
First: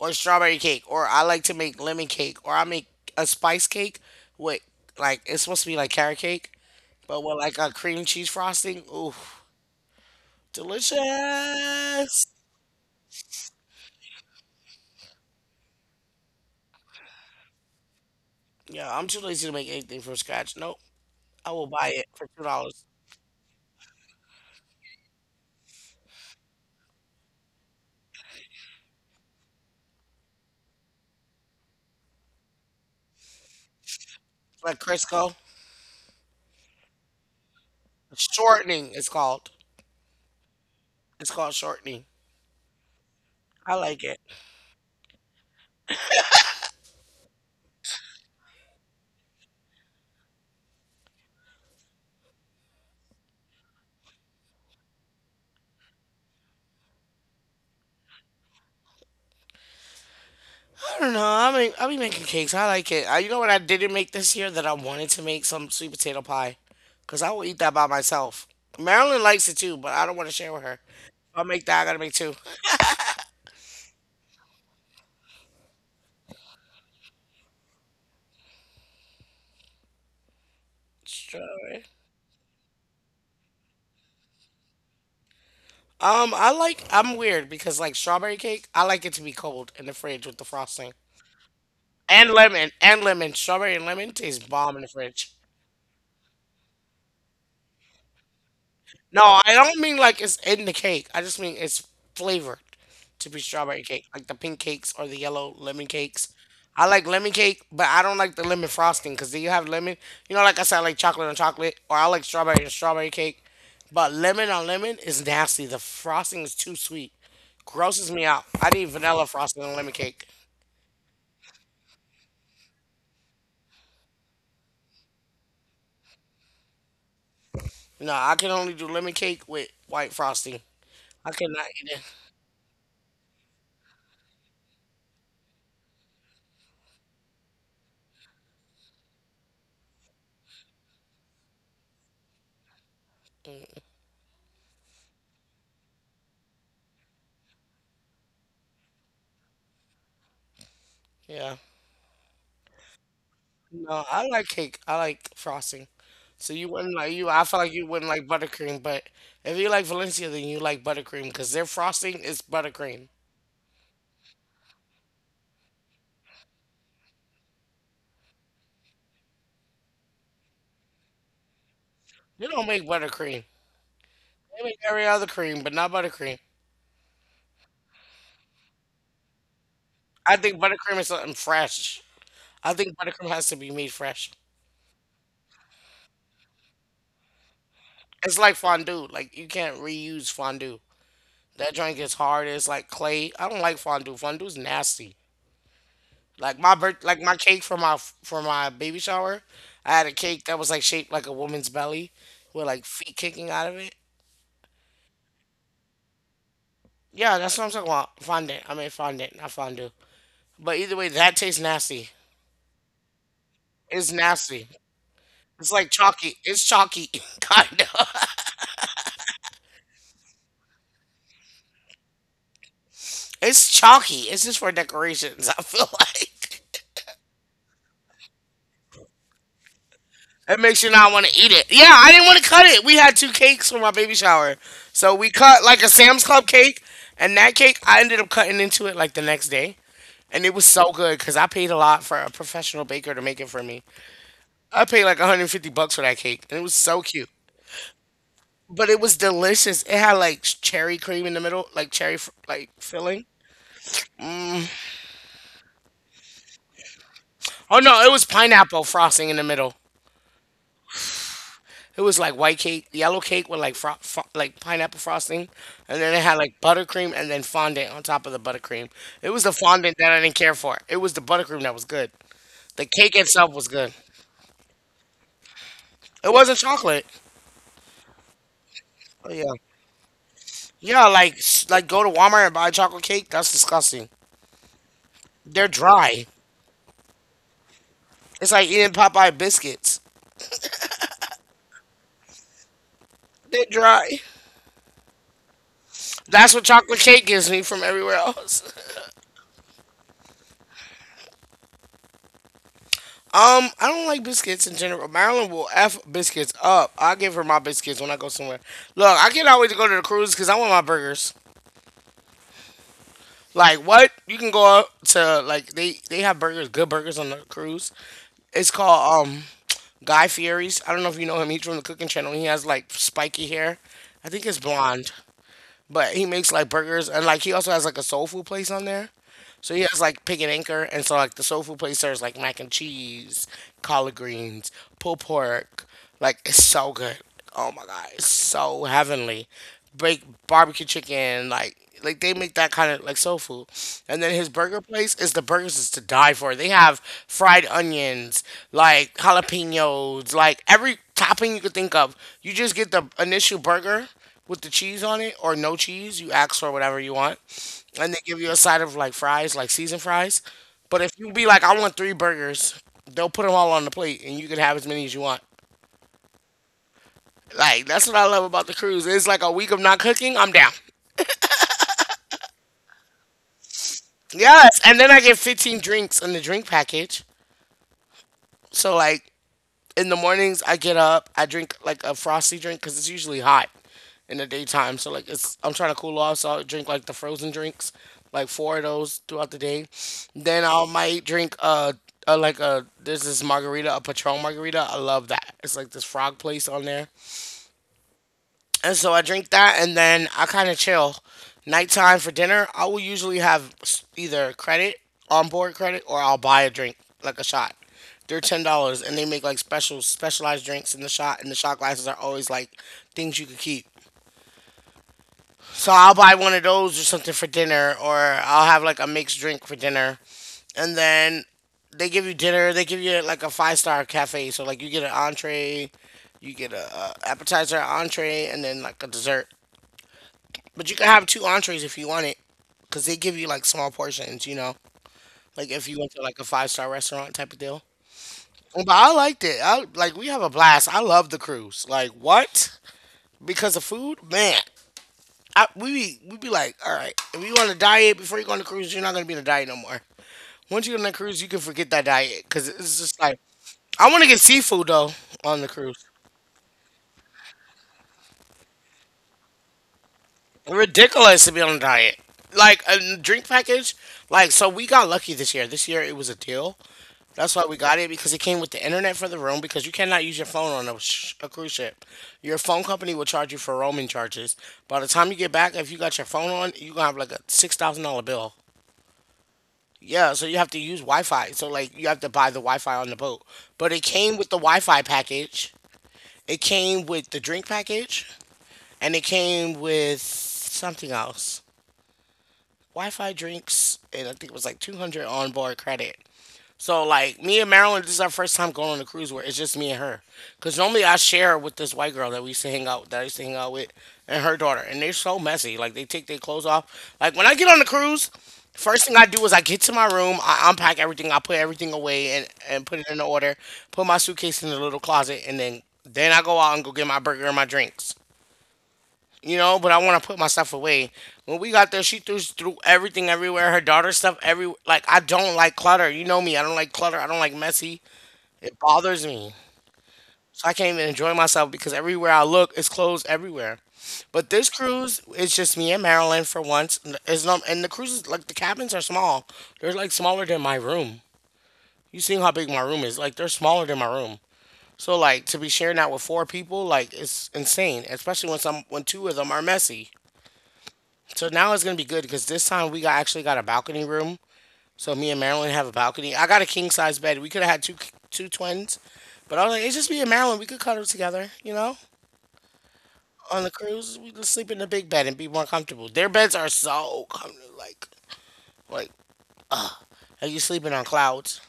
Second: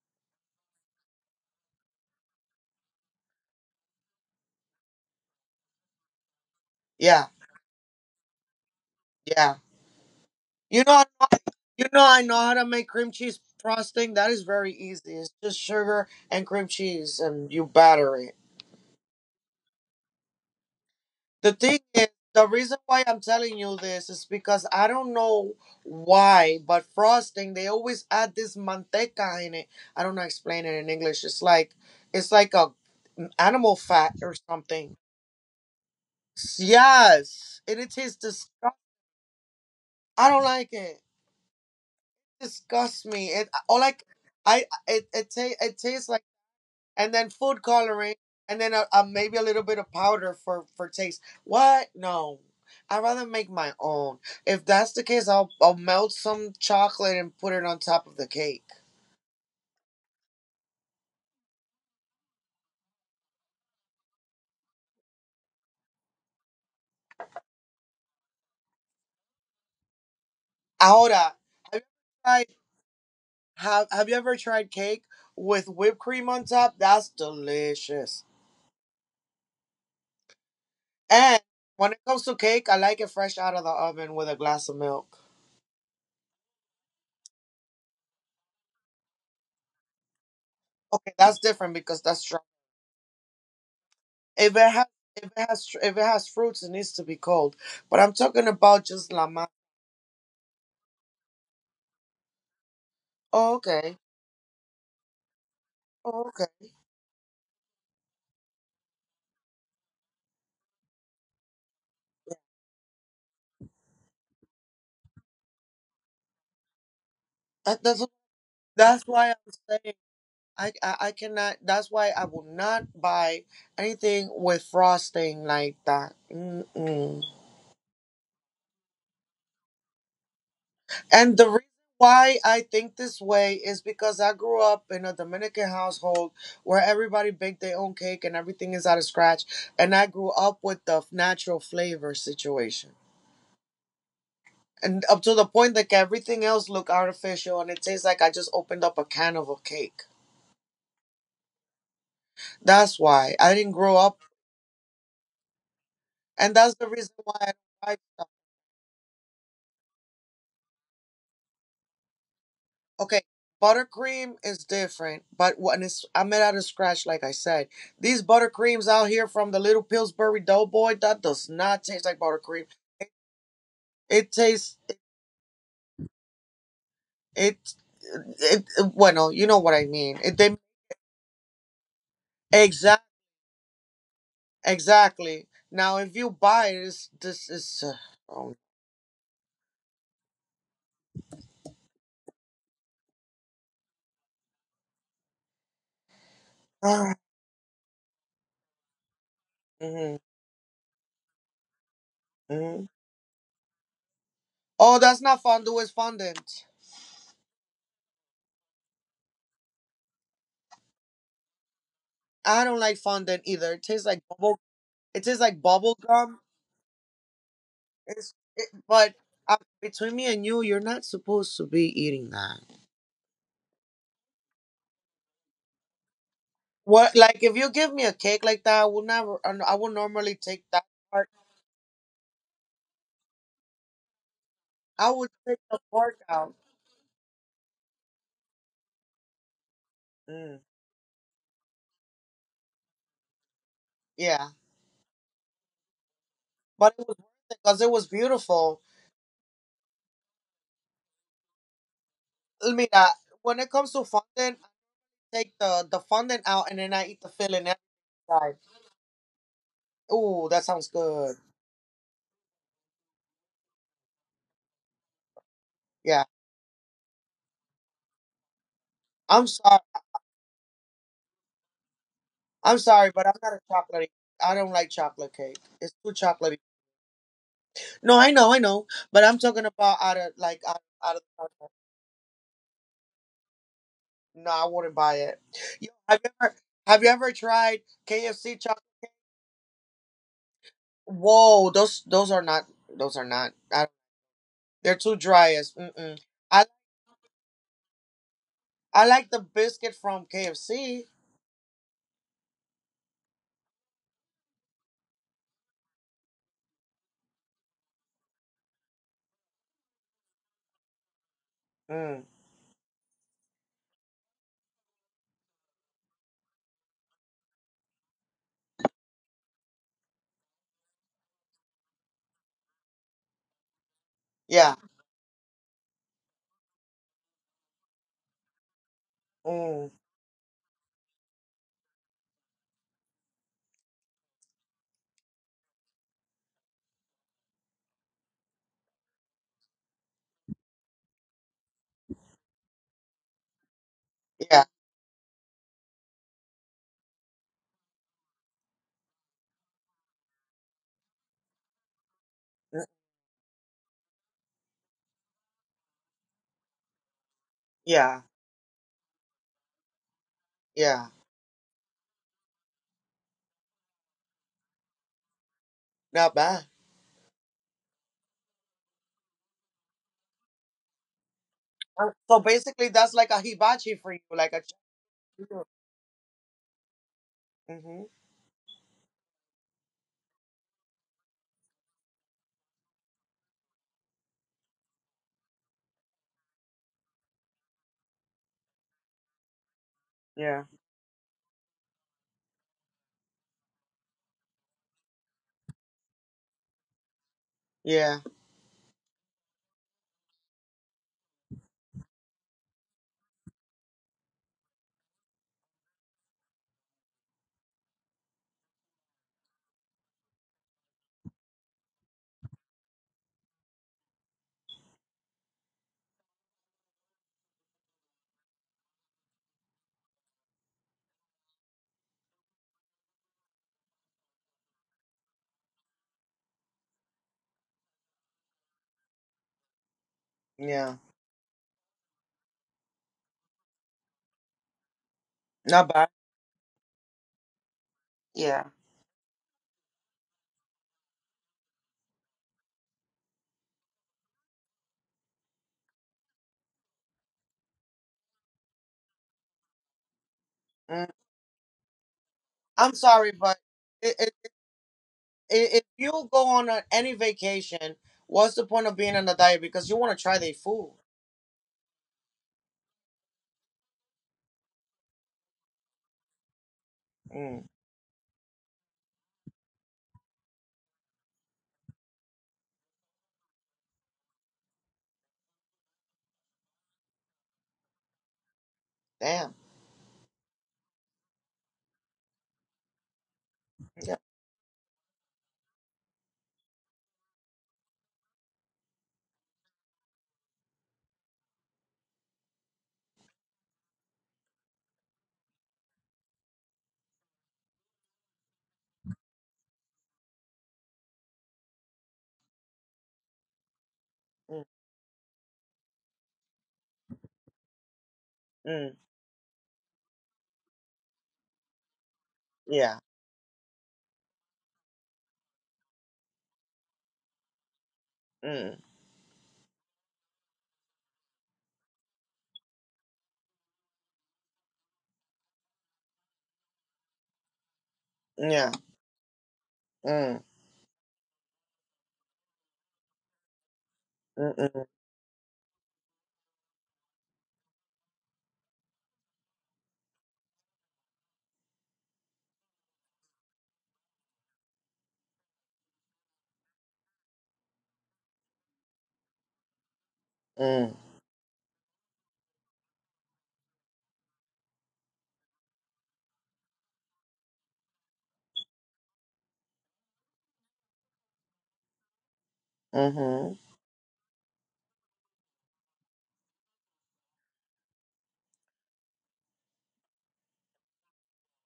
or strawberry cake, or I like to make lemon cake, or I make a spice cake with, like it's supposed to be like carrot cake, but
yeah,
with like a cream cheese frosting. Ooh,
yeah. You know, I know- you know, I
delicious.
know how to make cream cheese frosting. That is very easy. It's just sugar and cream cheese, and you batter it.
Yeah, I'm too lazy to make anything from scratch. Nope, I
The
will
thing
buy it
is,
for two
the reason
dollars.
why I'm telling you this is because I don't know why, but frosting they always add this manteca in it. I don't know how to explain it in English. It's like it's like a mm, animal fat or
Like
something.
Crisco,
Yes, and it tastes disgusting.
shortening. It's called.
I don't like it.
It's called shortening.
It disgusts me. It
I
all
like
like
it.
I it it, ta- it tastes like, and then food coloring, and then a, a, maybe a little bit of powder for for taste. What? No, I would rather make my own. If that's the case, I'll I'll melt some chocolate and put it on top of the cake.
I don't know. I mean, I'll be making cakes. I like it. I, you know what I didn't make this year that I wanted to make, some sweet potato pie, cause I will eat that by myself. Marilyn likes it too, but I don't want to share with her. If
Ahora,
I make that,
have you
I gotta make two.
tried have have you ever tried cake with whipped cream on top? That's delicious. And
Strawberry.
when it comes to cake, I like it fresh out of the oven with a glass of milk.
Um, I like. I'm weird because like strawberry cake, I like it to be cold in the fridge with the frosting
Okay, that's different because that's
and
dry.
lemon and lemon. Strawberry and lemon tastes
If it
bomb in
has
the
if
fridge.
it has if it has fruits, it needs to be cold. But I'm talking about just la
No,
masa.
I don't mean like it's in the cake. I just mean it's flavored to be
Oh,
strawberry
okay.
cake, like the pink cakes or the yellow lemon
Oh,
cakes.
okay.
I like lemon cake, but I don't like the lemon frosting because you have lemon. You know, like I said, I like chocolate on chocolate, or I like strawberry on strawberry cake. But lemon on lemon is nasty. The frosting is too sweet.
That, that's
Grosses me out. I need
that's
vanilla
why I'm
frosting on lemon
saying
cake.
I, I I cannot. That's why I will not buy anything with frosting like that. Mm-mm.
No, I can only do lemon cake with white frosting. I
And the
cannot
reason
eat it.
why I think this way is because I grew up in a Dominican household where everybody baked their own cake and everything is out of scratch, and I grew up with the natural flavor situation, and up to the point like everything else look artificial and it tastes like I just opened up a can of a cake.
Yeah.
That's why I didn't grow
No,
up,
I like cake. I like frosting. So
and
you
that's the
wouldn't like
reason
you.
why
I
I
feel like you
don't like.
wouldn't like buttercream, but if you like Valencia, then you like buttercream because their frosting is buttercream.
Okay, buttercream is different, but when it's I made out of scratch, like I said, these buttercreams out here from the little Pillsbury Doughboy that does not taste like
They don't
buttercream.
make buttercream.
It
They make
tastes
every other cream, but not buttercream.
it it bueno, you know what I mean,
I
it they
think buttercream is something fresh. I think
exact
buttercream has to be made fresh.
exactly. Now if you buy this, this is
It's
uh,
like fondue. Like you can't reuse fondue. That joint gets hard. It's like clay. I don't like fondue. Fondue's nasty. Like my birth,
oh,
like my cake for my for my baby shower, I had a
Mhm.
cake that was like shaped like a woman's belly, with like
Mhm.
feet kicking out of it.
Oh, that's not fondue. It's fondant.
Yeah, that's what I'm talking about. Fondant. I mean fondant, not fondue. But either way, that tastes nasty.
I don't like fondant either. It tastes
It's
like bubble.
nasty.
It tastes like
It's like
bubble
chalky.
gum.
It's chalky, kinda.
It's it, but uh, between me and you, you're not supposed to be eating that.
It's chalky. It's just for decorations. I feel like
What like if you give me a cake like that, I will never. I n- I will normally
it
take
makes
that
you not want
part.
to eat it. Yeah, I didn't want to cut it. We had two cakes for my baby shower,
I
so
would
we
take
cut
the
like a
part
Sam's Club
out.
cake, and that cake I ended up cutting into it like the next day, and it
Mm.
was so good because I paid a lot for a professional baker to make it for me.
Yeah,
I paid like one hundred fifty bucks for that cake, and it was
but
so
it was
cute.
because it was beautiful.
But it was delicious. It had like cherry cream in the middle, like cherry fr- like
Mira,
filling.
when it comes to fondant, I take the the fondant out and then I eat the filling
Oh
every
no, it was
time.
pineapple frosting in the middle.
Ooh, that sounds good.
It was like white cake, yellow cake with like fro- fro- like pineapple frosting, and then it
Yeah.
had like buttercream and then fondant on top of the buttercream. It was
I'm
the
sorry.
fondant that I didn't care for. It was the buttercream that was good.
I'm
The
sorry,
cake
but I'm
itself
not a
was good.
chocolatey. I don't like chocolate cake. It's too
It
chocolatey.
wasn't chocolate.
No, I know, I know, but
Oh
I'm
yeah.
talking about out of like out,
Yeah,
out of the
like s-
contract.
like go to Walmart and buy chocolate cake. That's disgusting.
No, I wouldn't buy it.
They're
Yo, have
dry.
you ever have you ever tried
It's
K F C
like
chocolate?
eating Popeye biscuits.
Whoa, those those are not those are not.
They're
I,
dry.
they're too dry as. Mm-mm.
That's what
I
chocolate cake gives me from everywhere else.
I like the biscuit from K F C.
Um, I don't like biscuits in general. Marilyn will f biscuits up. I give her my biscuits when I go somewhere. Look, I can always go to the cruise because I want my burgers.
Mm,
Like what? You can go out to like they they have burgers, good burgers on the cruise. It's called um Guy Fieri's. I don't know if you know him. He's from the Cooking Channel. He has like spiky hair. I think it's
yeah.
blonde. But he makes like burgers and like he also has like a soul food place on there. So he
Mm,
has like Pig and Anchor, and so like the soul food place serves like mac and cheese, collard greens, pulled pork. Like it's so good. Oh my god, it's so heavenly. Bake barbecue chicken, like like they make that kind of like soul food. And then his
yeah.
burger place is the burgers is to die for. They have fried onions, like jalapenos, like every topping you could think of. You just
Mm,
get the initial burger with the cheese on it or no cheese. You ask for whatever you want, and they
yeah.
give you a side of like fries, like seasoned fries. But
Yeah.
if you be like, I want three burgers, they'll put them all on the plate, and you can have as many as you want.
Not bad.
Like that's what I love about the cruise. It's like a week of not cooking. I'm down.
Uh, So basically, that's like a hibachi for you, like a.
Yes, and then I get fifteen drinks in the drink package.
Mm-hmm.
So like in the mornings I get up, I drink like a frosty drink because it's usually hot in the daytime. So like it's I'm trying to cool off, so I'll drink like the frozen drinks, like four of those throughout the day. Then
Yeah.
I might drink uh, uh like a there's this margarita, a Patron margarita. I love that. It's like this frog place on there.
Yeah,
And so I drink that and then I kind of chill. Nighttime for dinner, I will usually have s- either credit, onboard credit, or I'll buy a drink, like a shot. They're ten dollars and they make like special, specialized drinks in the shot, and the shot glasses are always like things you could keep. So I'll buy one of those or something for dinner, or I'll have like a mixed drink for dinner. And then they give you dinner, they give you like a five star cafe. So like you get an entree, you get a, a appetizer, entree, and then like a dessert. But you
yeah.
can have two entrees if you want it, because they give you like small portions, you know, like if
Not
you
bad.
went to like a five star restaurant type of deal.
Yeah.
But I liked it. I like we have a blast. I love the cruise. Like what? Because of food, man. I, we be, we be like, all right. If you want a diet before you go on the cruise, you're not gonna be on a diet no more. Once you go on
Mm,
the cruise, you can forget that diet because
I'm
it's just
sorry,
like
but
I
I
want
I
to get
I
seafood though on the
if
cruise.
you go on a, any vacation, what's the point of being on a diet? Because you want to try their food.
Ridiculous to be on a diet. Like a drink package. Like so, we got lucky this year. This year it was a deal. That's why
Mm,
we got it because it came with the internet for the room because you cannot use your phone on a, sh- a cruise ship. Your phone company will charge you for roaming charges. By the time you get back, if you got your phone on, you're going to have like a six thousand dollars bill.
damn.
Yeah, so you have to use Wi Fi. So, like, you have to buy the Wi Fi on the boat. But it
Yeah.
came with the Wi Fi package, it came with the drink package, and it came with something else. Wi Fi, drinks, and I think it was like two hundred onboard credit. So like me and Marilyn, this is our first time going on a cruise where it's just me and her. Cause normally I share with this white girl that we used to hang out that I used to hang out with and her
Mm,
daughter. And they're so messy. Like they take their clothes off. Like when I get on the cruise,
mm,
first thing I do is I get to my room, I unpack everything, I put everything away and, and put
yeah.
it in order, put my suitcase in the little closet, and then then I go out and go get my burger and my drinks,
Mm,
you know, but I want to put my stuff away. When we got there, she threw, threw everything everywhere, her daughter's stuff every. Like, I don't like clutter. You know me, I don't like clutter. I don't like messy.
yeah.
It bothers me.
Mm,
So I can't even enjoy myself because everywhere I look, it's clothes everywhere. But
mm,
this
mm,
cruise, it's just me and Marilyn for once. N- It's not, and the cruises, like, the cabins are small. They're, like, smaller than my room. You seen how big my room is. Like, they're smaller than my room. So, like, to be sharing that with four people, like, it's insane, especially when some when two of them are messy.
mm,
So now it's gonna be good because this time we got actually got a balcony room. So me and Marilyn have a balcony. I got a king size bed. We could have had two two twins, but I was like, it's just me and Marilyn. We could cuddle together, you know.
mm-hmm.
On the cruise, we could sleep in the big bed and be more comfortable. Their beds are so comfortable. Like, like, are you sleeping on clouds?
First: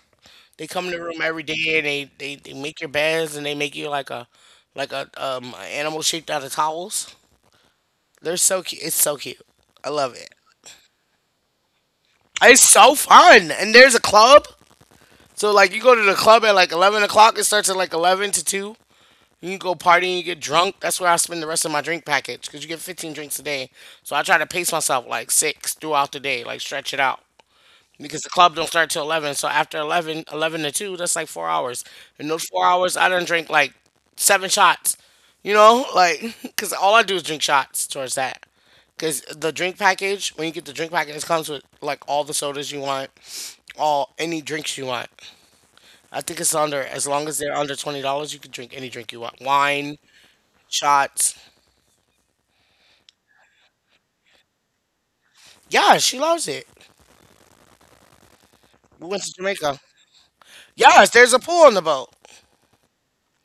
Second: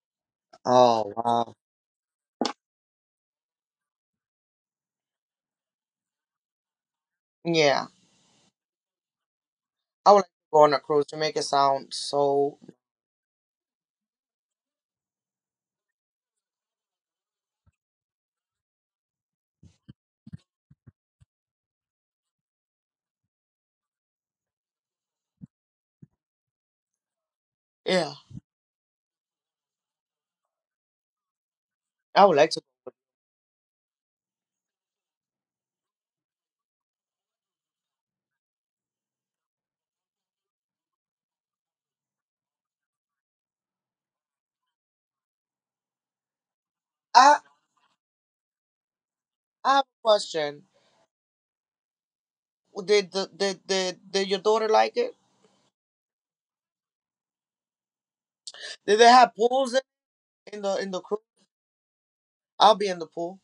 They come in the
Oh,
room every
wow.
day and they, they, they make your beds and they make you like a like a um a animal shaped out of towels.
Yeah.
They're so cute. It's so cute. I
I
love
would like to
it.
go on a cruise to make it sound so.
It's so fun. And there's a club. So like you go to the club at like eleven o'clock. It starts at like eleven to two. You can go party and you get drunk. That's where I spend the rest of my drink package because you get fifteen drinks a day. So I try to pace myself like six throughout the day, like stretch it out
Yeah.
because the club don't start till eleven. So after eleven, eleven to two, that's like four hours.
I
In
would
those
like to.
four hours, I done drink like seven shots. You know, like because all I do is drink shots towards that. Because the drink package, when you get the drink package, it comes with like all the sodas you want, all any drinks you want. I think it's under as long
I,
as they're under twenty dollars, you can drink any drink you want.
I have a
Wine,
question.
shots.
Did, the, did, did, did your daughter like it?
Yeah, she loves it.
Did they
We went to
have
Jamaica.
pools in the in the
Yes,
crew?
there's a pool on the boat.
I'll be in the pool.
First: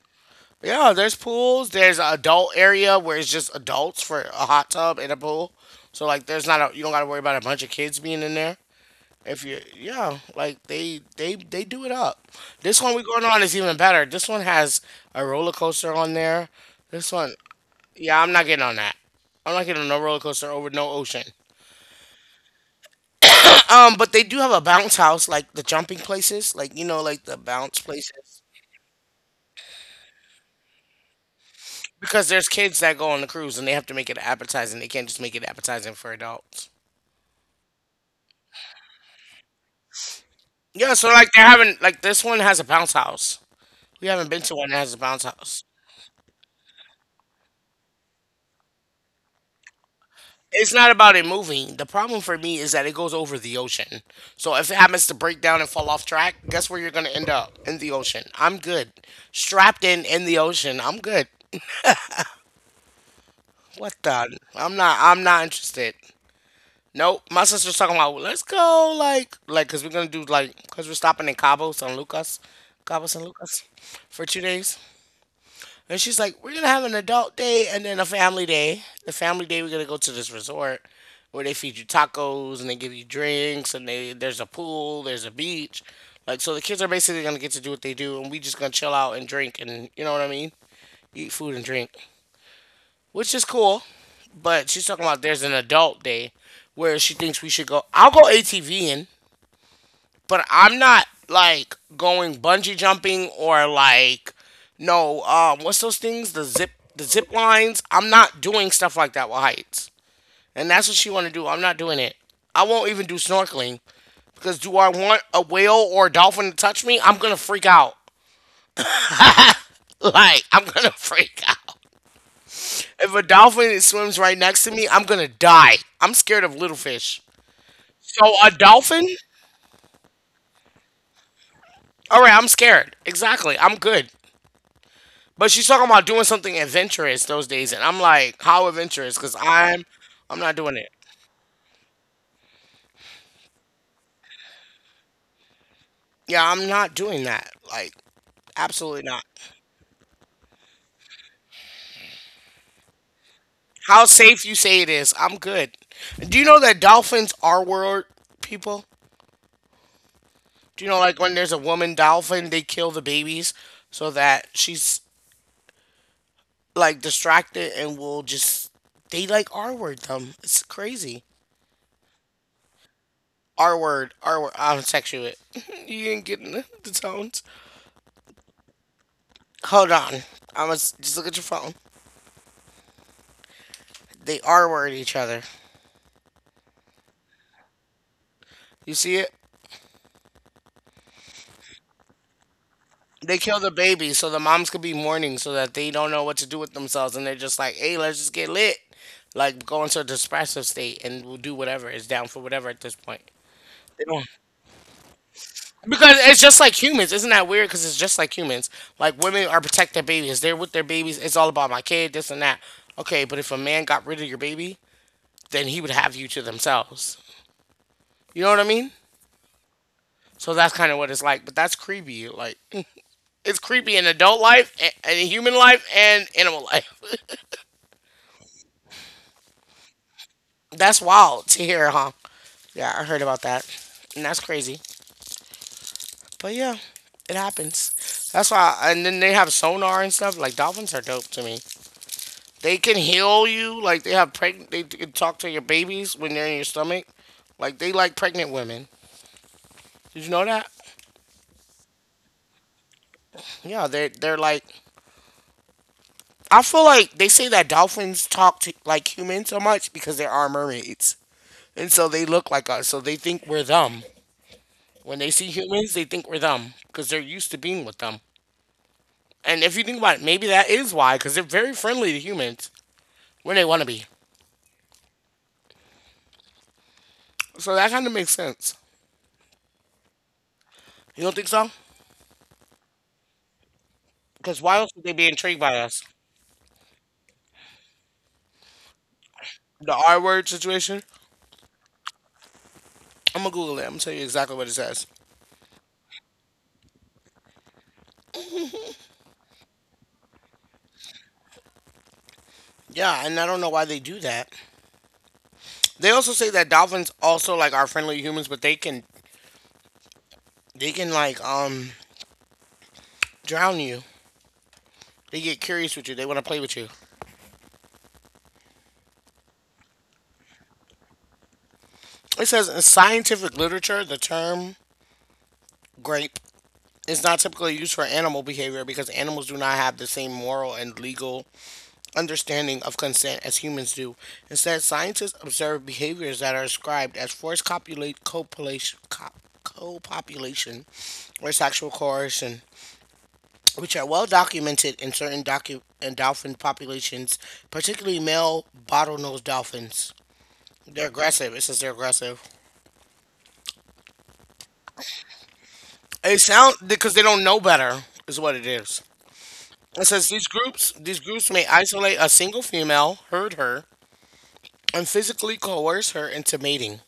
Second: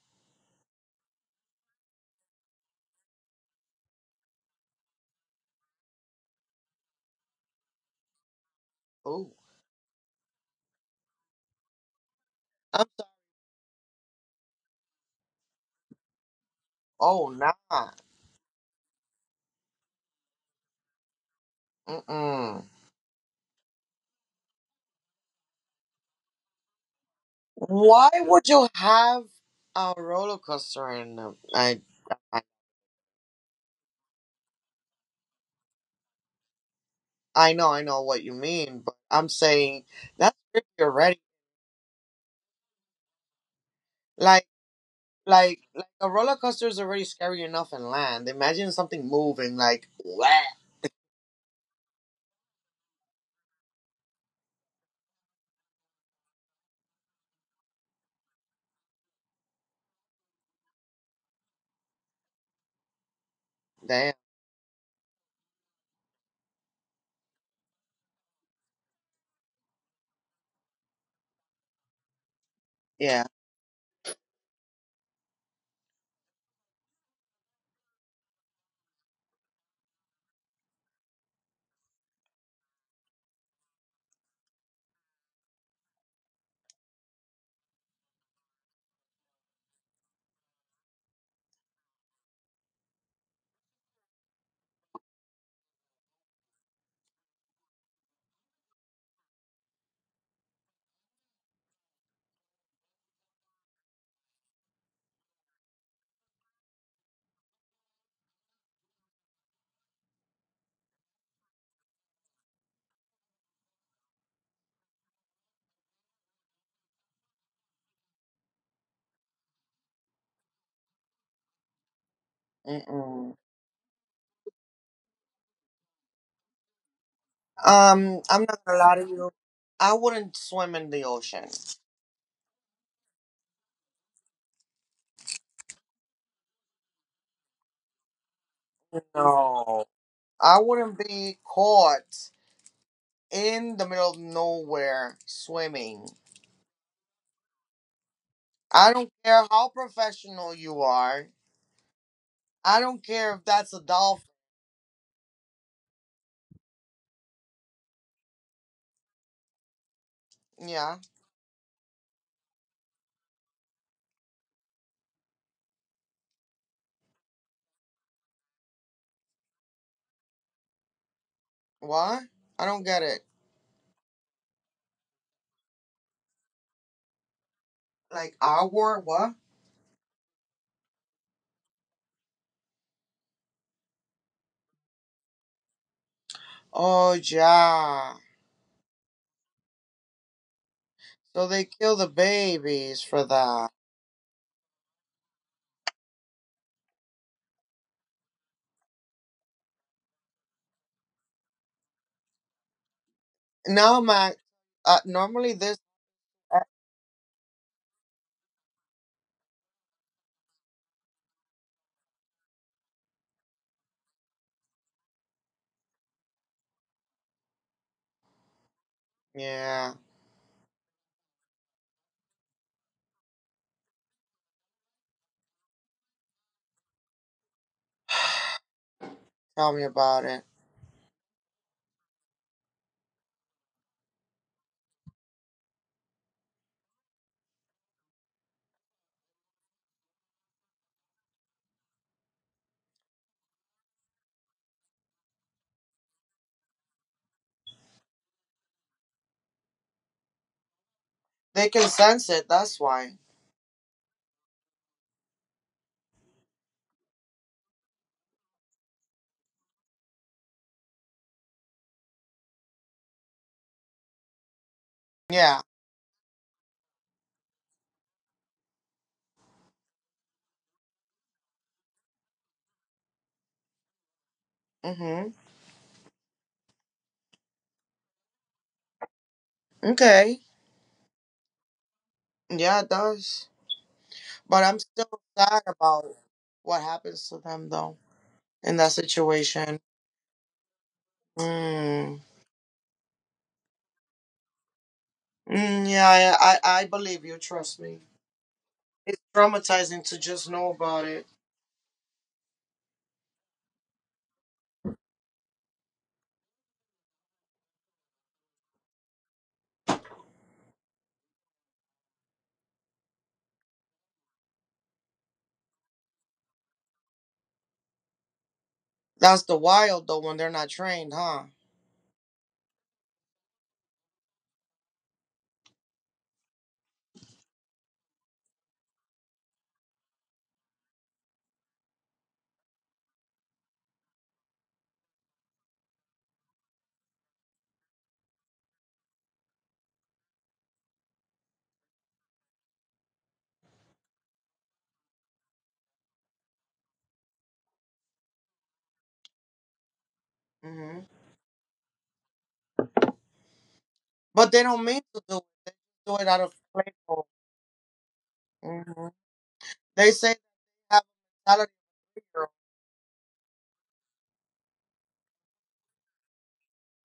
Yeah, there's pools. There's an adult area where it's just adults for a hot tub and a pool. So like, there's not a you don't got to worry about a bunch of kids being in there.
Oh,
If you yeah, like they they they do it up. This
I'm
one we're
so,
going on is even better. This one has a roller coaster on there. This
oh
one,
nah.
yeah, I'm not getting on that. I'm not getting on no roller coaster over no ocean.
Mm-mm.
Um, but they do have a bounce house, like the jumping places, like you know, like the bounce
Why
places.
would you have a roller coaster in the? I,
Because
I
there's kids that go on the cruise and they have to make it appetizing. They can't just make it appetizing for adults.
I know I know what you mean, but I'm saying that's creepy
Yeah, so
already.
like they're having like this one has a bounce house. We haven't been
Like
to one that has a bounce
like
house.
like a roller coaster is already scary enough in land. Imagine something moving like what?
It's not about it moving. The problem for me is that it goes over the ocean. So if it happens to break down and fall off track, guess where you're gonna end up? In the ocean. I'm good. Strapped in in the ocean. I'm good. What
Damn.
the? I'm not. I'm not interested. Nope. My sister's talking about let's go like like because we're gonna do like because we're stopping in Cabo San Lucas, Cabo San
Yeah.
Lucas, for two days. And she's like, we're gonna have an adult day and then a family day. The family day we're gonna go to this resort where they feed you tacos and they give you drinks and they there's a pool, there's a beach. Like so the kids are basically gonna get to do what they do and we just gonna chill out and drink and you know what I mean? Eat food and drink. Which is cool. But she's talking about there's an adult day where she thinks we should go I'll go ATVing but I'm not like going bungee jumping or like no um what's those things the zip the zip lines. I'm not doing stuff like that with heights, and that's what she want to do. I'm not doing it. I won't even do snorkeling because do I want a whale or a dolphin to touch me? I'm gonna freak out. Like I'm gonna freak out. If a
Mm-mm.
dolphin swims right next to me, I'm gonna die. I'm scared of little fish.
Um,
So
I'm
a
not gonna lie
dolphin?
to you. I wouldn't swim in the ocean.
All right, I'm scared. Exactly. I'm good. But she's talking about doing something adventurous those days, and I'm like, how adventurous? Because I'm,
No,
I'm not
I
doing it.
wouldn't be caught in the middle of nowhere swimming.
Yeah, I'm not doing that. Like,
I
absolutely
don't
not.
care how professional you are. I don't care if that's a
How
dolphin.
safe you say it is? I'm good. Do you know that dolphins are world people? Do you
Yeah.
know like when there's a woman dolphin, they kill the babies so that she's like distracted and will just they like R word them. It's crazy.
What? I don't get it.
R word, R word. I'm sexual. you didn't get the, the tones.
Like our what?
Hold on. I was just look at your phone. They are word each other.
Oh yeah.
You see it?
So they kill the babies for
They kill
that.
the baby so the moms could be mourning so that they don't know what to do with themselves and they're just like, hey, let's just get lit. Like go into a depressive state and we'll do whatever is down for whatever at this point.
No,
They don't
man. Uh, normally this
because it's just
uh,
like humans. Isn't that weird? Because it's just like humans. Like women are protect their babies. They're with their babies. It's all about my kid, this and that. Okay, but if a man got rid of your baby, then he would have you to themselves. You know what I mean?
yeah.
So that's kind of what it's like. But that's creepy. Like it's creepy in adult life and, in human life and animal life.
Tell me about it.
that's wild to hear, huh? Yeah, I heard about that, and that's crazy. But yeah, it happens. That's why. And then they have sonar and stuff. Like dolphins are dope to me. They can heal you. Like they have pregnant. They can talk to your babies when they're in your stomach. Like they like pregnant women. Did you know that?
They can sense it. That's why.
Yeah, they they're like I feel like they say that dolphins talk to, like humans so much because there are mermaids. And so they look like us. So they think we're them. When they see
Yeah.
humans, they think we're them because they're used to being with them. And if you think about it, maybe that is why because they're very friendly to humans when they want to be.
Mhm.
So that kind of makes sense.
Okay.
You don't think so?
Yeah, it does.
Because
But
why
I'm
else would they
still
be intrigued
sad
by us?
about what happens to them though, in that situation.
The R word situation?
Mm.
I'm going to Google it. I'm going to tell you exactly what it says.
Mm, yeah, I, I, I believe you. Trust me. It's traumatizing to just know about it.
Yeah, and I don't know why they do that. They also say that dolphins also like are friendly to humans, but they can they can like um drown you. They get curious with you. They want to play with you.
That's the wild, though, when they're not trained, huh?
It says in scientific literature, the term grape is not typically used for animal behavior because animals do not have the same moral and legal understanding of consent as humans do. Instead, scientists observe behaviors that are described as forced copulate, copulation, cop, co or sexual coercion, which are well documented in certain docu- and dolphin populations, particularly male bottlenose dolphins.
Hmm.
They're aggressive. It says they're aggressive.
But they don't mean to do it. They do it
It
out of
sound because they
playful.
don't know better is what it is.
Hmm.
It
They
says
say
these groups
they have
these groups
a
may
mentality
isolate a
of a
single female, herd her, and physically coerce her into mating.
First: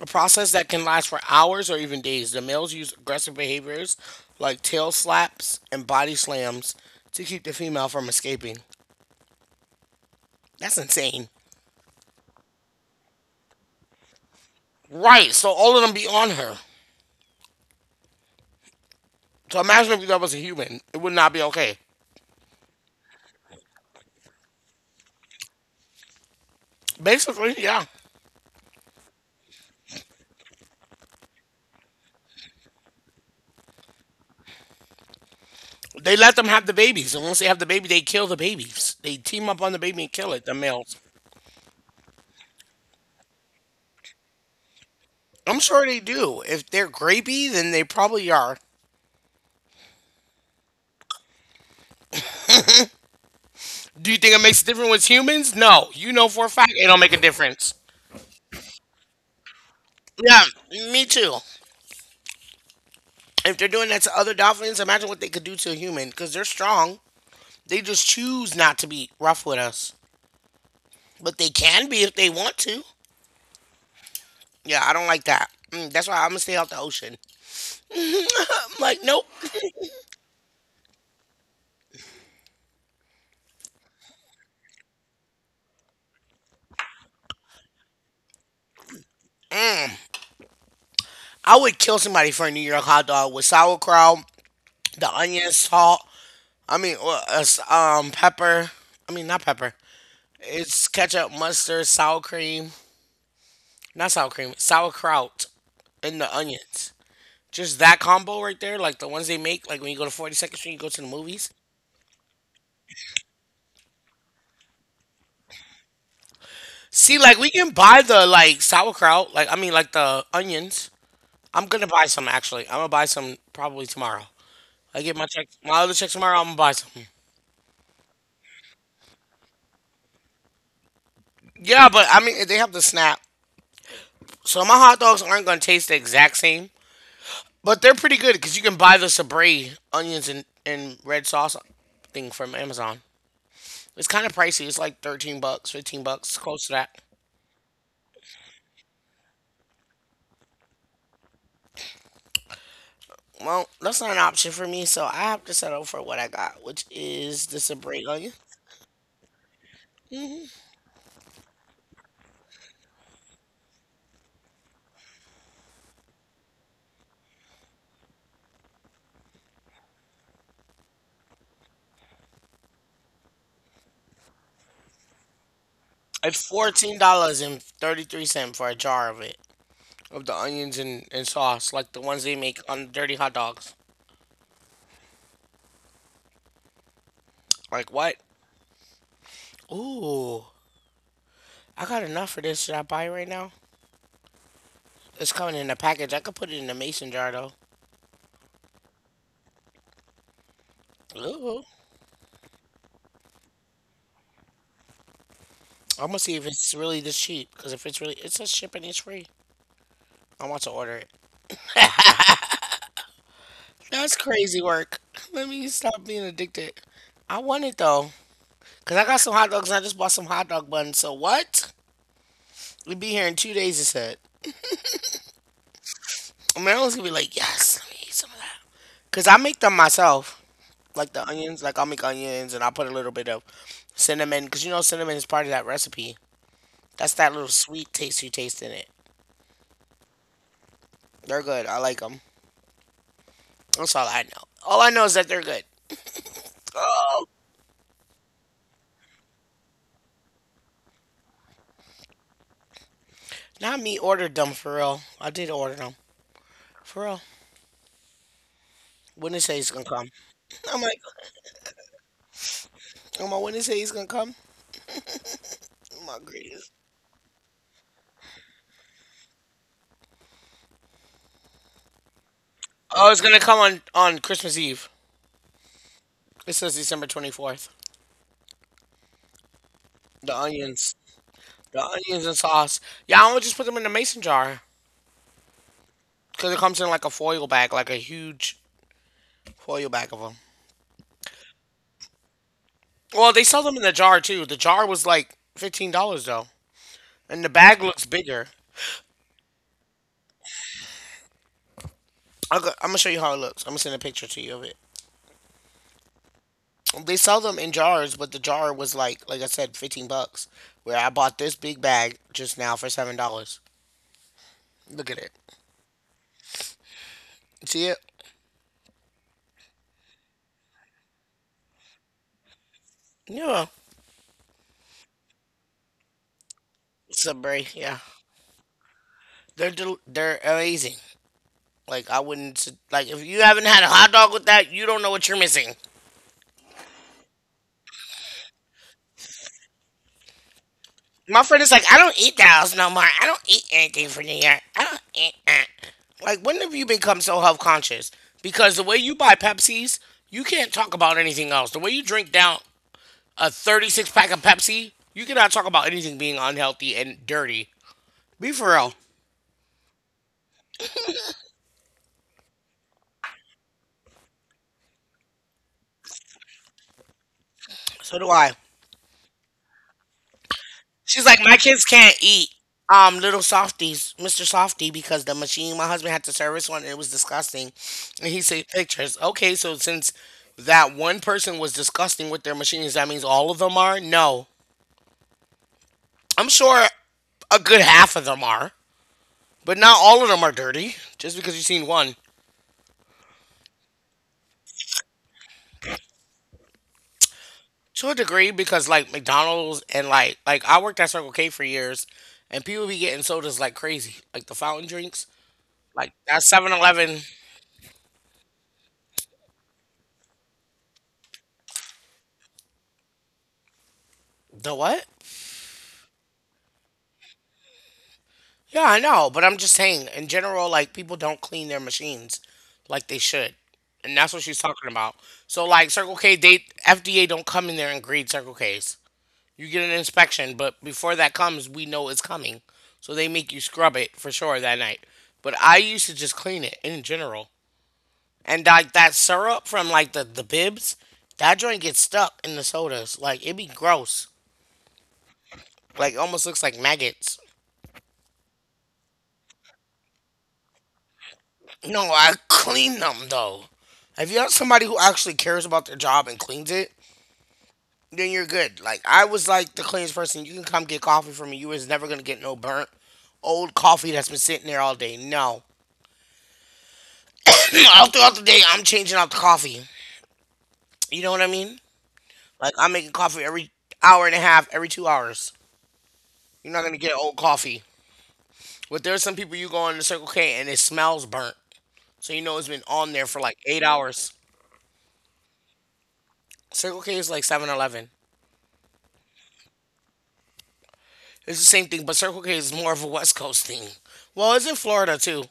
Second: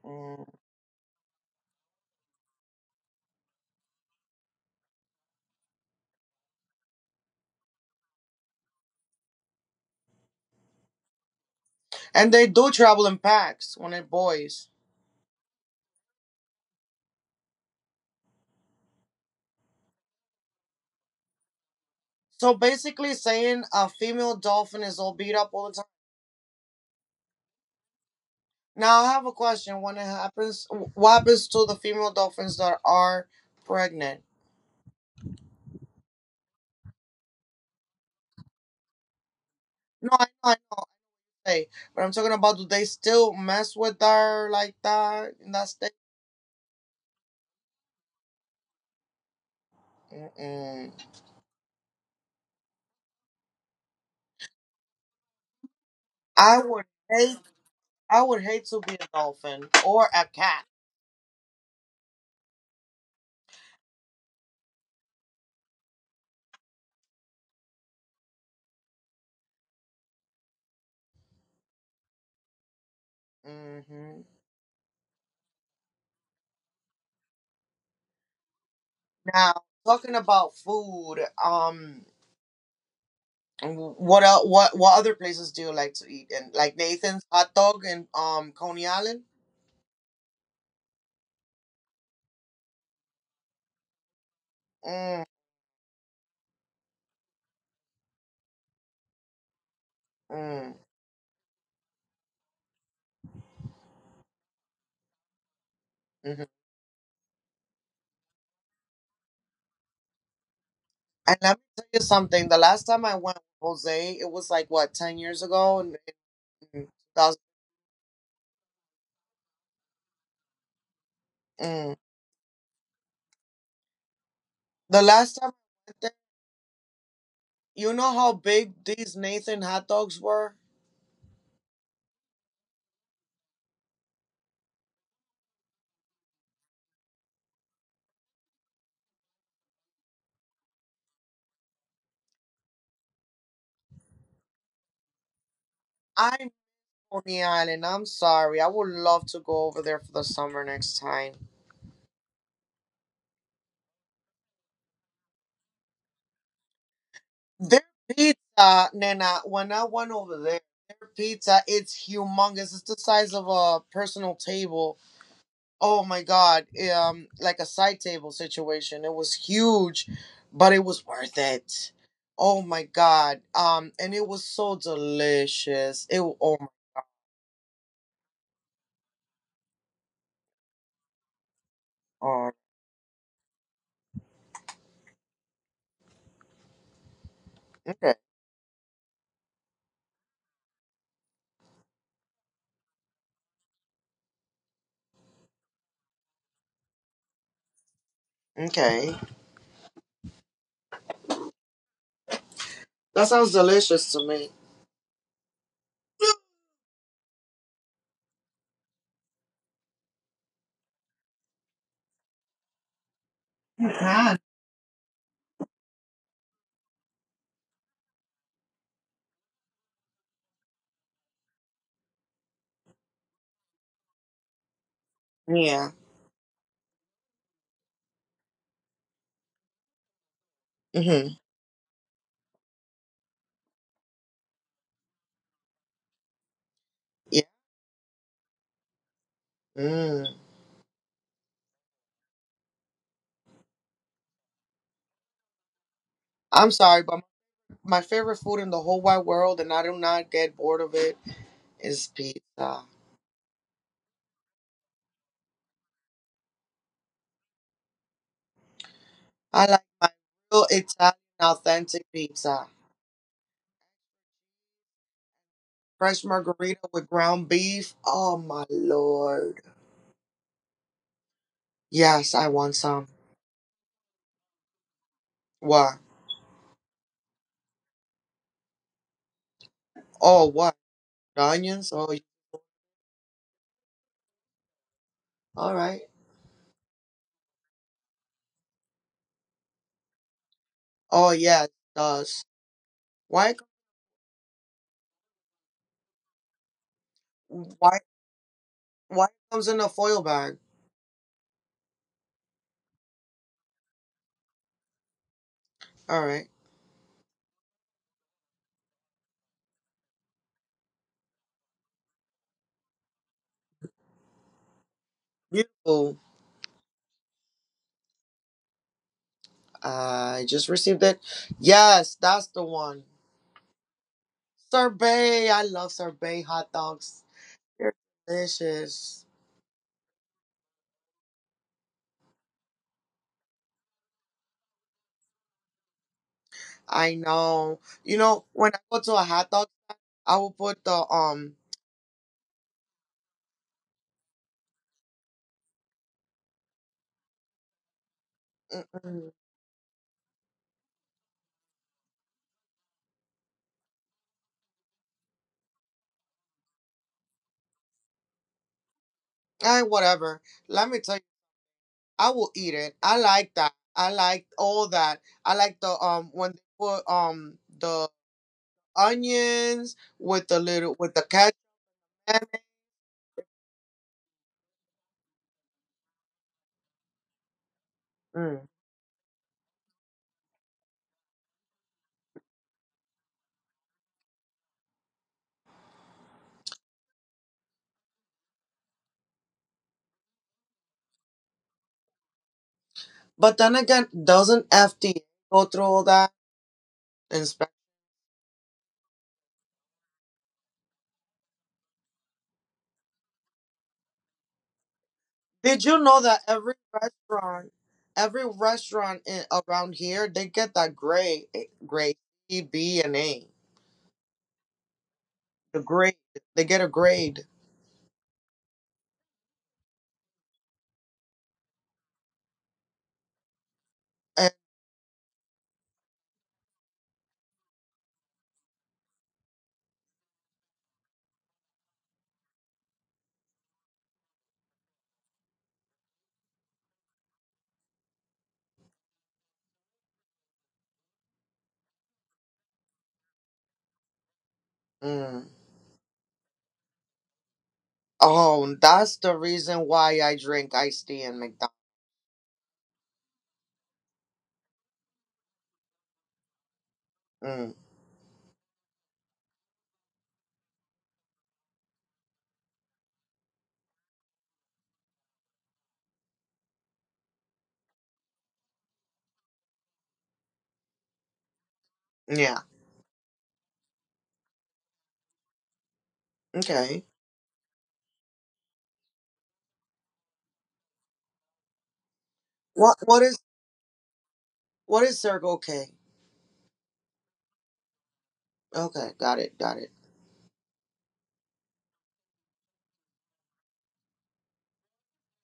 A process
Mm-mm.
that can last for hours or even days. The males use aggressive behaviors like tail slaps and body slams to keep the female from escaping. That's insane.
And they do travel in packs when they're boys.
Right, so all of them be on her. So imagine if that was a human. It would not be okay.
So basically saying a female dolphin is all beat up all the—
Basically, yeah.
Now I have a question. When it happens, what happens to the female dolphins that are pregnant?
They let them have the babies, and once they have the baby, they kill the babies. They team up on the baby
No,
and
I know,
kill it, the
I say,
males.
but I'm talking about do they still mess with her like that in
I'm
that
sure
state?
they do. If they're grapey, then they probably are.
Mm-mm.
Do you think it makes a difference with humans? No. You know for a
I
fact
would
it don't make a
hate,
difference.
I would hate to be a dolphin or a
Yeah,
cat.
me too. If they're doing that to other dolphins, imagine what they could do to a human because they're strong. They just choose not to be rough with us, but they can be if they want to.
Hmm.
Yeah, I don't like that. Mm, that's why I'm gonna stay out the ocean. I'm like, nope.
Now talking about food, um, what el what what other places do you like to eat? And like Nathan's hot dog in um Coney Island.
I would kill somebody for a New York hot dog with sauerkraut the
Mm.
onion, salt. I mean, well, uh, s- um, pepper. I mean, not pepper. It's ketchup, mustard, sour cream. Not sour cream. Sauerkraut and the
Hmm.
onions. Just that combo right there, like the ones they make, like when you go to forty-second Street, you go to the
And
movies.
let me tell you something. The last time I went with Jose, it was like what ten years ago, in, in
See,
two thousand.
like we can buy the like sauerkraut, like I mean, like the onions. I'm gonna
Mm.
buy some actually. I'm gonna buy some probably tomorrow. I
The
get my
last
check,
time I
my other
went
check
there,
tomorrow. I'm gonna buy some.
you know how big these Nathan hot dogs were.
Yeah, but I mean, they have the snap, so my hot dogs aren't gonna taste the exact same. But they're pretty good because you can buy the sabre onions and, and red sauce thing from Amazon. It's kind of pricey. It's like thirteen bucks, fifteen bucks,
I'm
close to that.
Coney Island. I'm sorry. I would love to go over there for the summer next time.
Well, that's not an option for me, so I have to settle for what I got, which is the
Their
sabre onion.
pizza, Nana. When I went over there, their pizza it's humongous. It's the size of a personal table. Oh my god. um like a side table situation, it was huge, but it was worth it. Oh my god. um and it was so delicious. it wa-
It's
oh my
fourteen dollars and thirty-three cents for a jar of it, of the onions and, and sauce, like the ones they
god.
make on dirty hot dogs. Like what?
Okay.
Ooh, I got enough for this. Should I buy it right now? It's coming in a package. I could put it in a mason jar, though.
Okay,
Ooh.
that sounds delicious to me.
I'm gonna see if it's really this cheap because if it's really, it says shipping is free. I want to order it. That's
Mhm.
crazy work. Let me stop being addicted. I want it though because I got some hot dogs and I just bought some hot dog buns. So what? We'd be here in two days. It said.
Yeah.
Marilyn's gonna be like, yes, let me eat some of that. Cause I make them myself, like the
Mm-hmm.
onions. Like I'll make onions and I'll put a little bit of cinnamon. Cause you know cinnamon is part of that recipe. That's that
Yeah.
little sweet taste you taste in it.
Mm.
They're good. I like them. That's all I know. All I know is that they're good.
I'm sorry but
Oh,
my favorite food in the whole wide world, and I do not get bored of it, is pizza.
not me ordered them for real. I did order them for real. When they say
I
he's gonna
like
come,
my real
I'm like,
Italian authentic pizza.
oh my, when they say he's gonna come, oh my
Fresh
goodness.
margarita with ground beef. Oh my lord. Yes, I want some.
Oh, it's gonna come on on Christmas Eve.
What?
It says December twenty fourth. The
Oh, what?
onions,
The
the
onions? Oh,
onions
y-
and sauce. Yeah, I would just put them in a mason jar
all right.
because it comes in like a foil bag, like a huge foil bag of them.
Oh yeah, it does.
Well, they
Why? it
sell them in the jar too. The jar was like fifteen dollars though, and the
com-
bag
Why?
looks bigger.
Why it comes in a foil bag?
I'll go, I'm gonna show you how it looks. I'm gonna send a picture to you of it.
All right.
They sell them in jars, but the jar was like, like I said, fifteen bucks. Where I bought this big bag just now for seven dollars. Look at it.
Beautiful.
See it?
I just received it. Yes, that's the one.
Yeah.
Sorbet. I love sorbet hot dogs.
Subway, yeah.
They're delicious.
They're del- they're amazing. Like I wouldn't s- like if you haven't had a hot dog with that, you don't know what you're missing.
I know. You know, when I go to a hot dog, I will put the
My friend
um.
is like, I don't eat Dallas no more. I don't eat anything for New York. I don't eat that. Like, when have you become so health conscious? Because the way you buy Pepsis, you can't talk about anything else. The way you drink down a thirty-six pack of Pepsi, you cannot talk about anything being unhealthy and dirty. Be for real.
I whatever. Let me tell you, I will eat it. I like that. I like all that. I like the um when they put um the
So do I.
onions with the little with the
She's like, my
ketchup.
kids can't eat um little softies, Mister Softy, because the machine my husband had to service one and it was disgusting. And he
Mm.
saved pictures. Okay, so since that one person was disgusting with their machines, that means all of them are? No. I'm sure a good half of them are. But not all of them are dirty. Just because you've seen one.
But then again, doesn't F D A go through all that inspection?
To a degree, because like McDonald's and like like I worked at Circle K for years, and people be getting sodas like crazy, like the fountain drinks,
Did you
like
know that
that Seven
every
Eleven,
restaurant, every restaurant in, around here, they get that grade, eh, grade E, B, and A.
The what?
The grade, they get a grade.
Yeah, I know, but I'm just saying in general, like people don't clean their machines like they should, and that's what
And,
she's talking about. So like Circle K, they F D A don't come in there and grade Circle Ks. You get an inspection, but before that comes, we know it's coming, so they make you scrub it for sure that night. But I used to just clean it in general. And like that syrup from like the, the bibs, that joint gets stuck in the sodas. Like it be gross.
mm.
Like almost looks like maggots.
Oh, that's the reason why I drink iced tea in McDonald's.
No, I clean them though. If you have somebody who actually cares about their job and cleans it,
Mm,
then you're good. Like I was like the cleanest person. You can come get coffee from me. You is never gonna get no burnt old coffee that's been sitting there all day. No. All throughout the day I'm changing out the coffee. You know what I mean?
yeah.
Like I'm making coffee every hour and a half, every two hours. You're not gonna
Okay.
get old coffee. But there's some people you go on the Circle K and it smells burnt. So you know it's been
What
on there
what
for
is
like eight hours.
what is Circle K?
Circle K is like Seven Eleven.
Okay, got it, got it.
It's the same thing, but Circle K is more of a West Coast thing. Well, it's in Florida too.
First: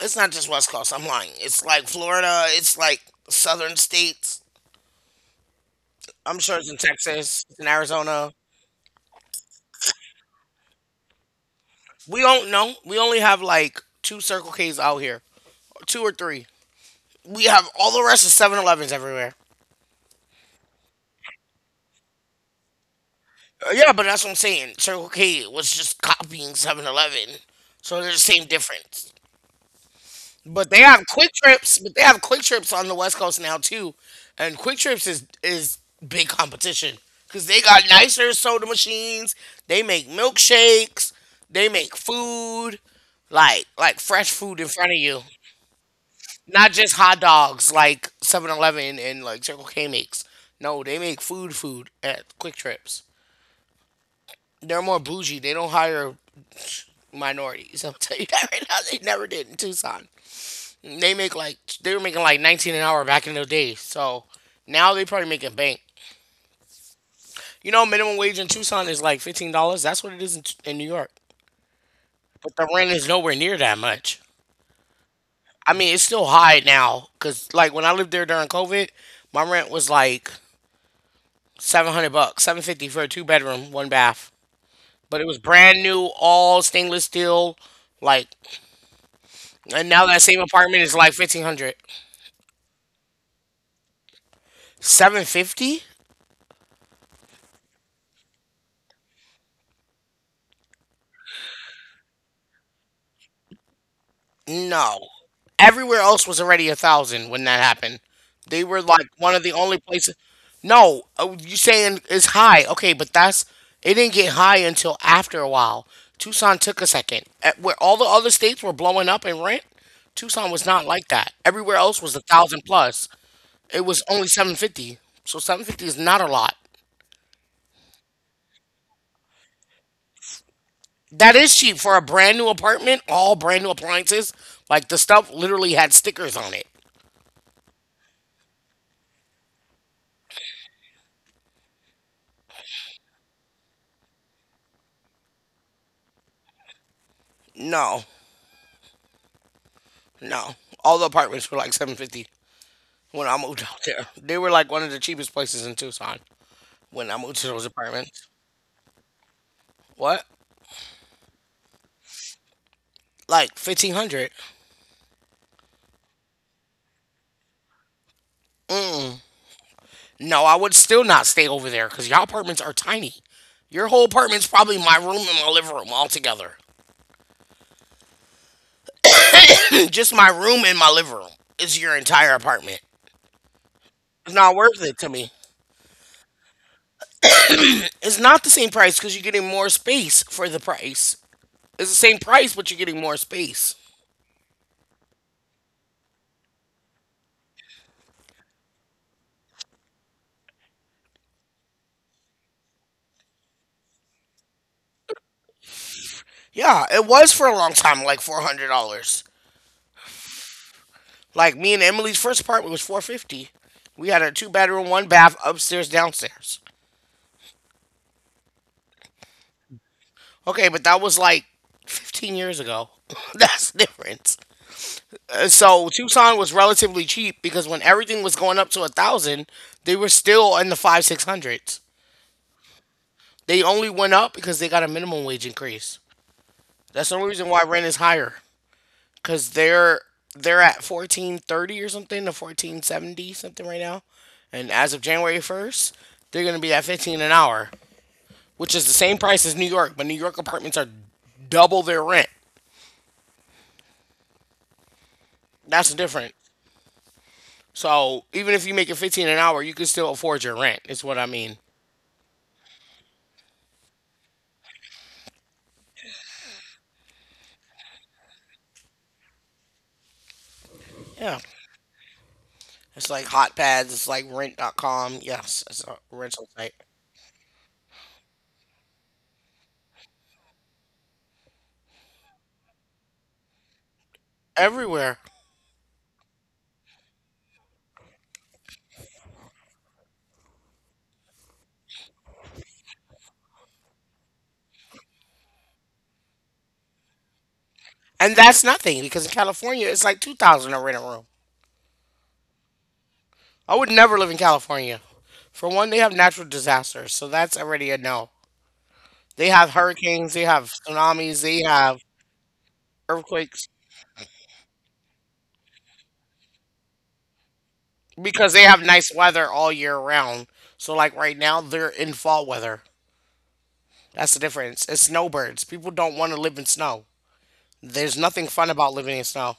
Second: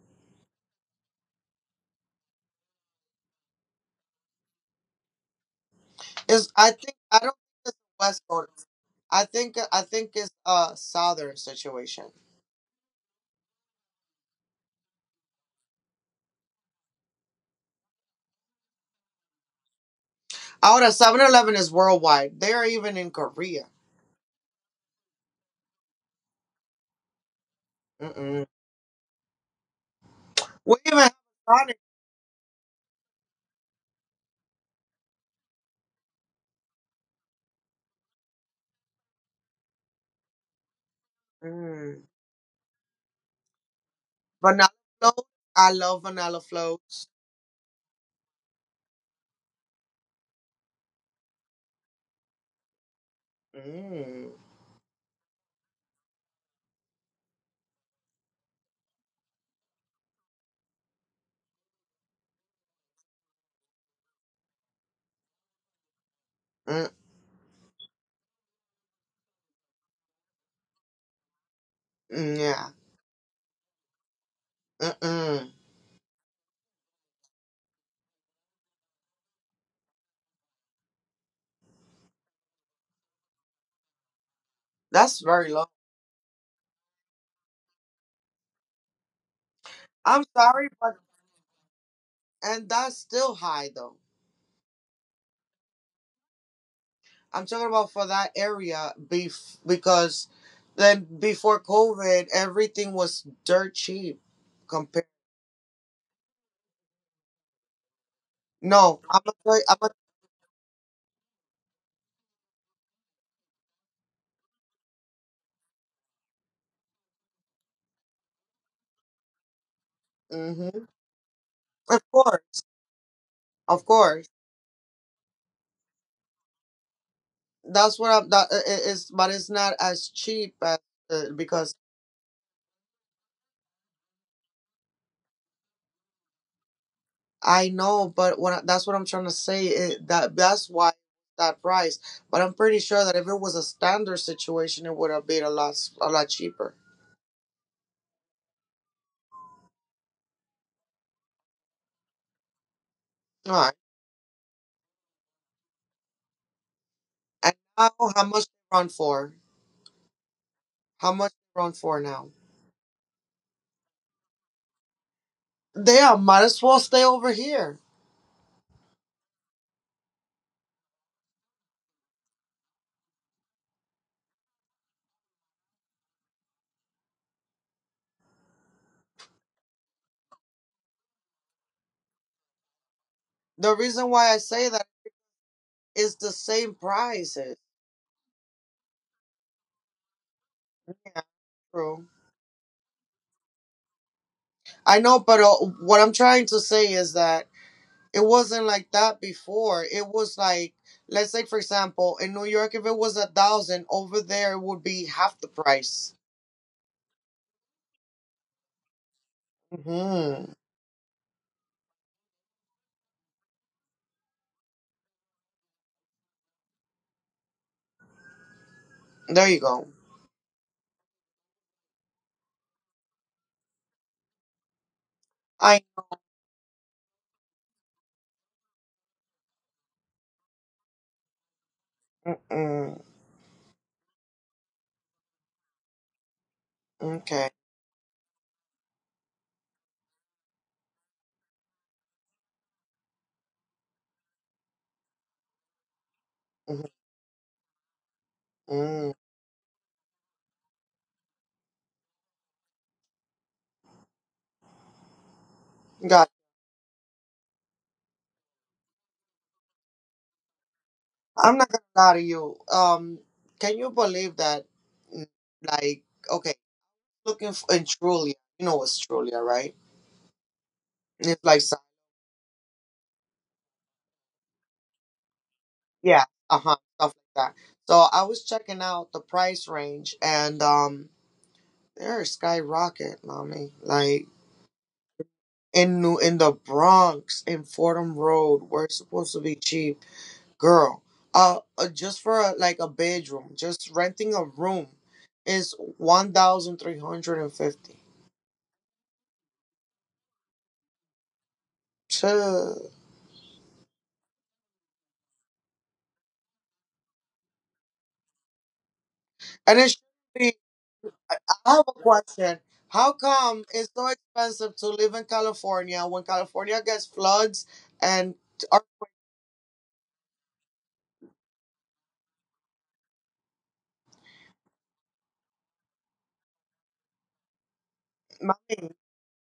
It's not just West Coast. I'm lying. It's like Florida. It's like southern states. I'm
Is
sure it's
I
in
think I don't
Texas. It's in
think it's West
Arizona.
Coast. I think I think it's a southern situation.
We don't know. We only have like two Circle Ks out here, two or three. We have all the rest of Seven Elevens everywhere.
Ahora, seven-Eleven is worldwide. They're even in Korea.
Uh, Yeah, but that's what I'm saying. Circle K was just copying Seven Eleven, so they're the same
Mm-mm.
difference. But
We
they
even
have
have
Quick
Sonic.
Trips, but they have Quick Trips on the West Coast now too, and Quick Trips is is big competition because they got nicer soda machines. They make milkshakes. They make
Mm.
food, like like fresh food in
Vanilla
front of you,
float. I love vanilla
not just
floats.
hot dogs like Seven Eleven and like Circle K makes. No, they make food food at Quick Trips.
Mm.
They're more bougie. They don't hire minorities. I'll tell you that right now. They never did in Tucson. They make like they were making like nineteen an hour back in the day. So now they probably making bank.
Mm,
You know, minimum wage in Tucson is like fifteen dollars. That's what it is in, in New York.
mm,
But the
yeah.
rent is nowhere near that much.
Mm-mm.
I mean, it's still high now because like when I lived there during COVID, my rent was like seven hundred bucks, seven fifty for a two bedroom, one bath.
That's
But it was
very low.
brand new, all stainless steel. Like, and now
I'm
that same
sorry,
apartment
but
is like fifteen hundred.
and that's still high though.
Seven fifty?
I'm talking about for that area bef- because then before COVID, everything was dirt cheap
No.
compared.
Everywhere else was already a thousand when that happened. They were
No,
like
I'm gonna
one of the
tell you- I'm
only
gonna-
places. No, uh, You saying it's high? Okay, but that's it didn't get high until after a while. Tucson took a second. At where all the other states were blowing up in rent, Tucson was not
Mhm.
like that. Everywhere else
Of
was a thousand
course,
plus. It
of
was only
course.
seven fifty. So seven fifty is not a lot.
That's what I'm. That I- I- is, but it's not as cheap as uh,
That is
because
cheap for a brand new apartment, all brand new appliances. Like the stuff literally had stickers on it.
I know, but what I- that's what I'm trying to say. It, that that's why that price. But I'm pretty sure that if it was a standard situation, it would have been a lot s- a lot cheaper.
No. No, all the apartments were like seven fifty when I
All
moved
right.
out there. They were like one of the cheapest places in Tucson when I moved to
And
those
now, how
apartments.
much they run for?
What?
How much they run for now?
Like fifteen hundred?
They are, might as well stay over here.
No, I would still not stay over there because y'all apartments are tiny. Your whole apartment's probably my room and my living room all together. Just my room and my living room is your entire apartment.
The reason why
It's
I
not
say
worth
that
it to me.
is the same prices.
It's not the same price because you're getting more space for the price. It's the
True.
same price, but you're getting more space.
I know, but uh, what I'm trying to say is that it wasn't like that before. It was like, let's say, for example, in New York, if it was a thousand, over there it would be half the price.
Yeah, it was for a long time, like four hundred dollars.
Hmm.
Like me and Emily's first apartment was four fifty. We had a two bedroom, one bath upstairs, downstairs.
There you go.
Okay, but that was like fifteen years ago. That's the difference. And
I
so Tucson was relatively cheap because when everything was going up to a thousand, they were still in the five six hundreds.
mm-mm.
They only went up because they got a minimum wage increase. That's the only reason
Okay.
why rent is higher because they're they're at fourteen thirty or something to fourteen seventy something right now, and as of January first, they're gonna be at fifteen an hour, which is the
Mm-hmm.
same price as New York, but New York apartments are double their rent. That's the
God,
difference. So even if you make it fifteen an hour, you can still afford your rent. Is what I mean.
I'm not gonna lie to you. Um, can you believe that? Mm. Like, okay, looking for in Trulia, you know what's Trulia, right?
Yeah.
It's like, some-
It's like hot pads. It's like Rent. Dot com. Yes, it's a
yeah,
rental
uh
site
huh, stuff like that. So I was checking out the price range, and um. They're skyrocket, mommy. Like
everywhere.
in New in the Bronx in Fordham Road, where it's supposed to be cheap, girl. Uh, uh just for a, like a bedroom, just renting a room is one thousand three hundred and fifty.
And that's nothing because in California, it's like two thousand to rent a room.
Tuh.
I would never live in California. For one, they have natural disasters. So that's already a no. They have
And it should
hurricanes, they
be.
have tsunamis,
I
they
have a
have
question. How come
earthquakes.
it's so expensive to live in California when California gets floods and
Because they have
our-
nice weather all year round. So like right now they're in fall weather. That's the difference. It's snowbirds. People don't want to live in snow. There's nothing fun
my-
about living in snow.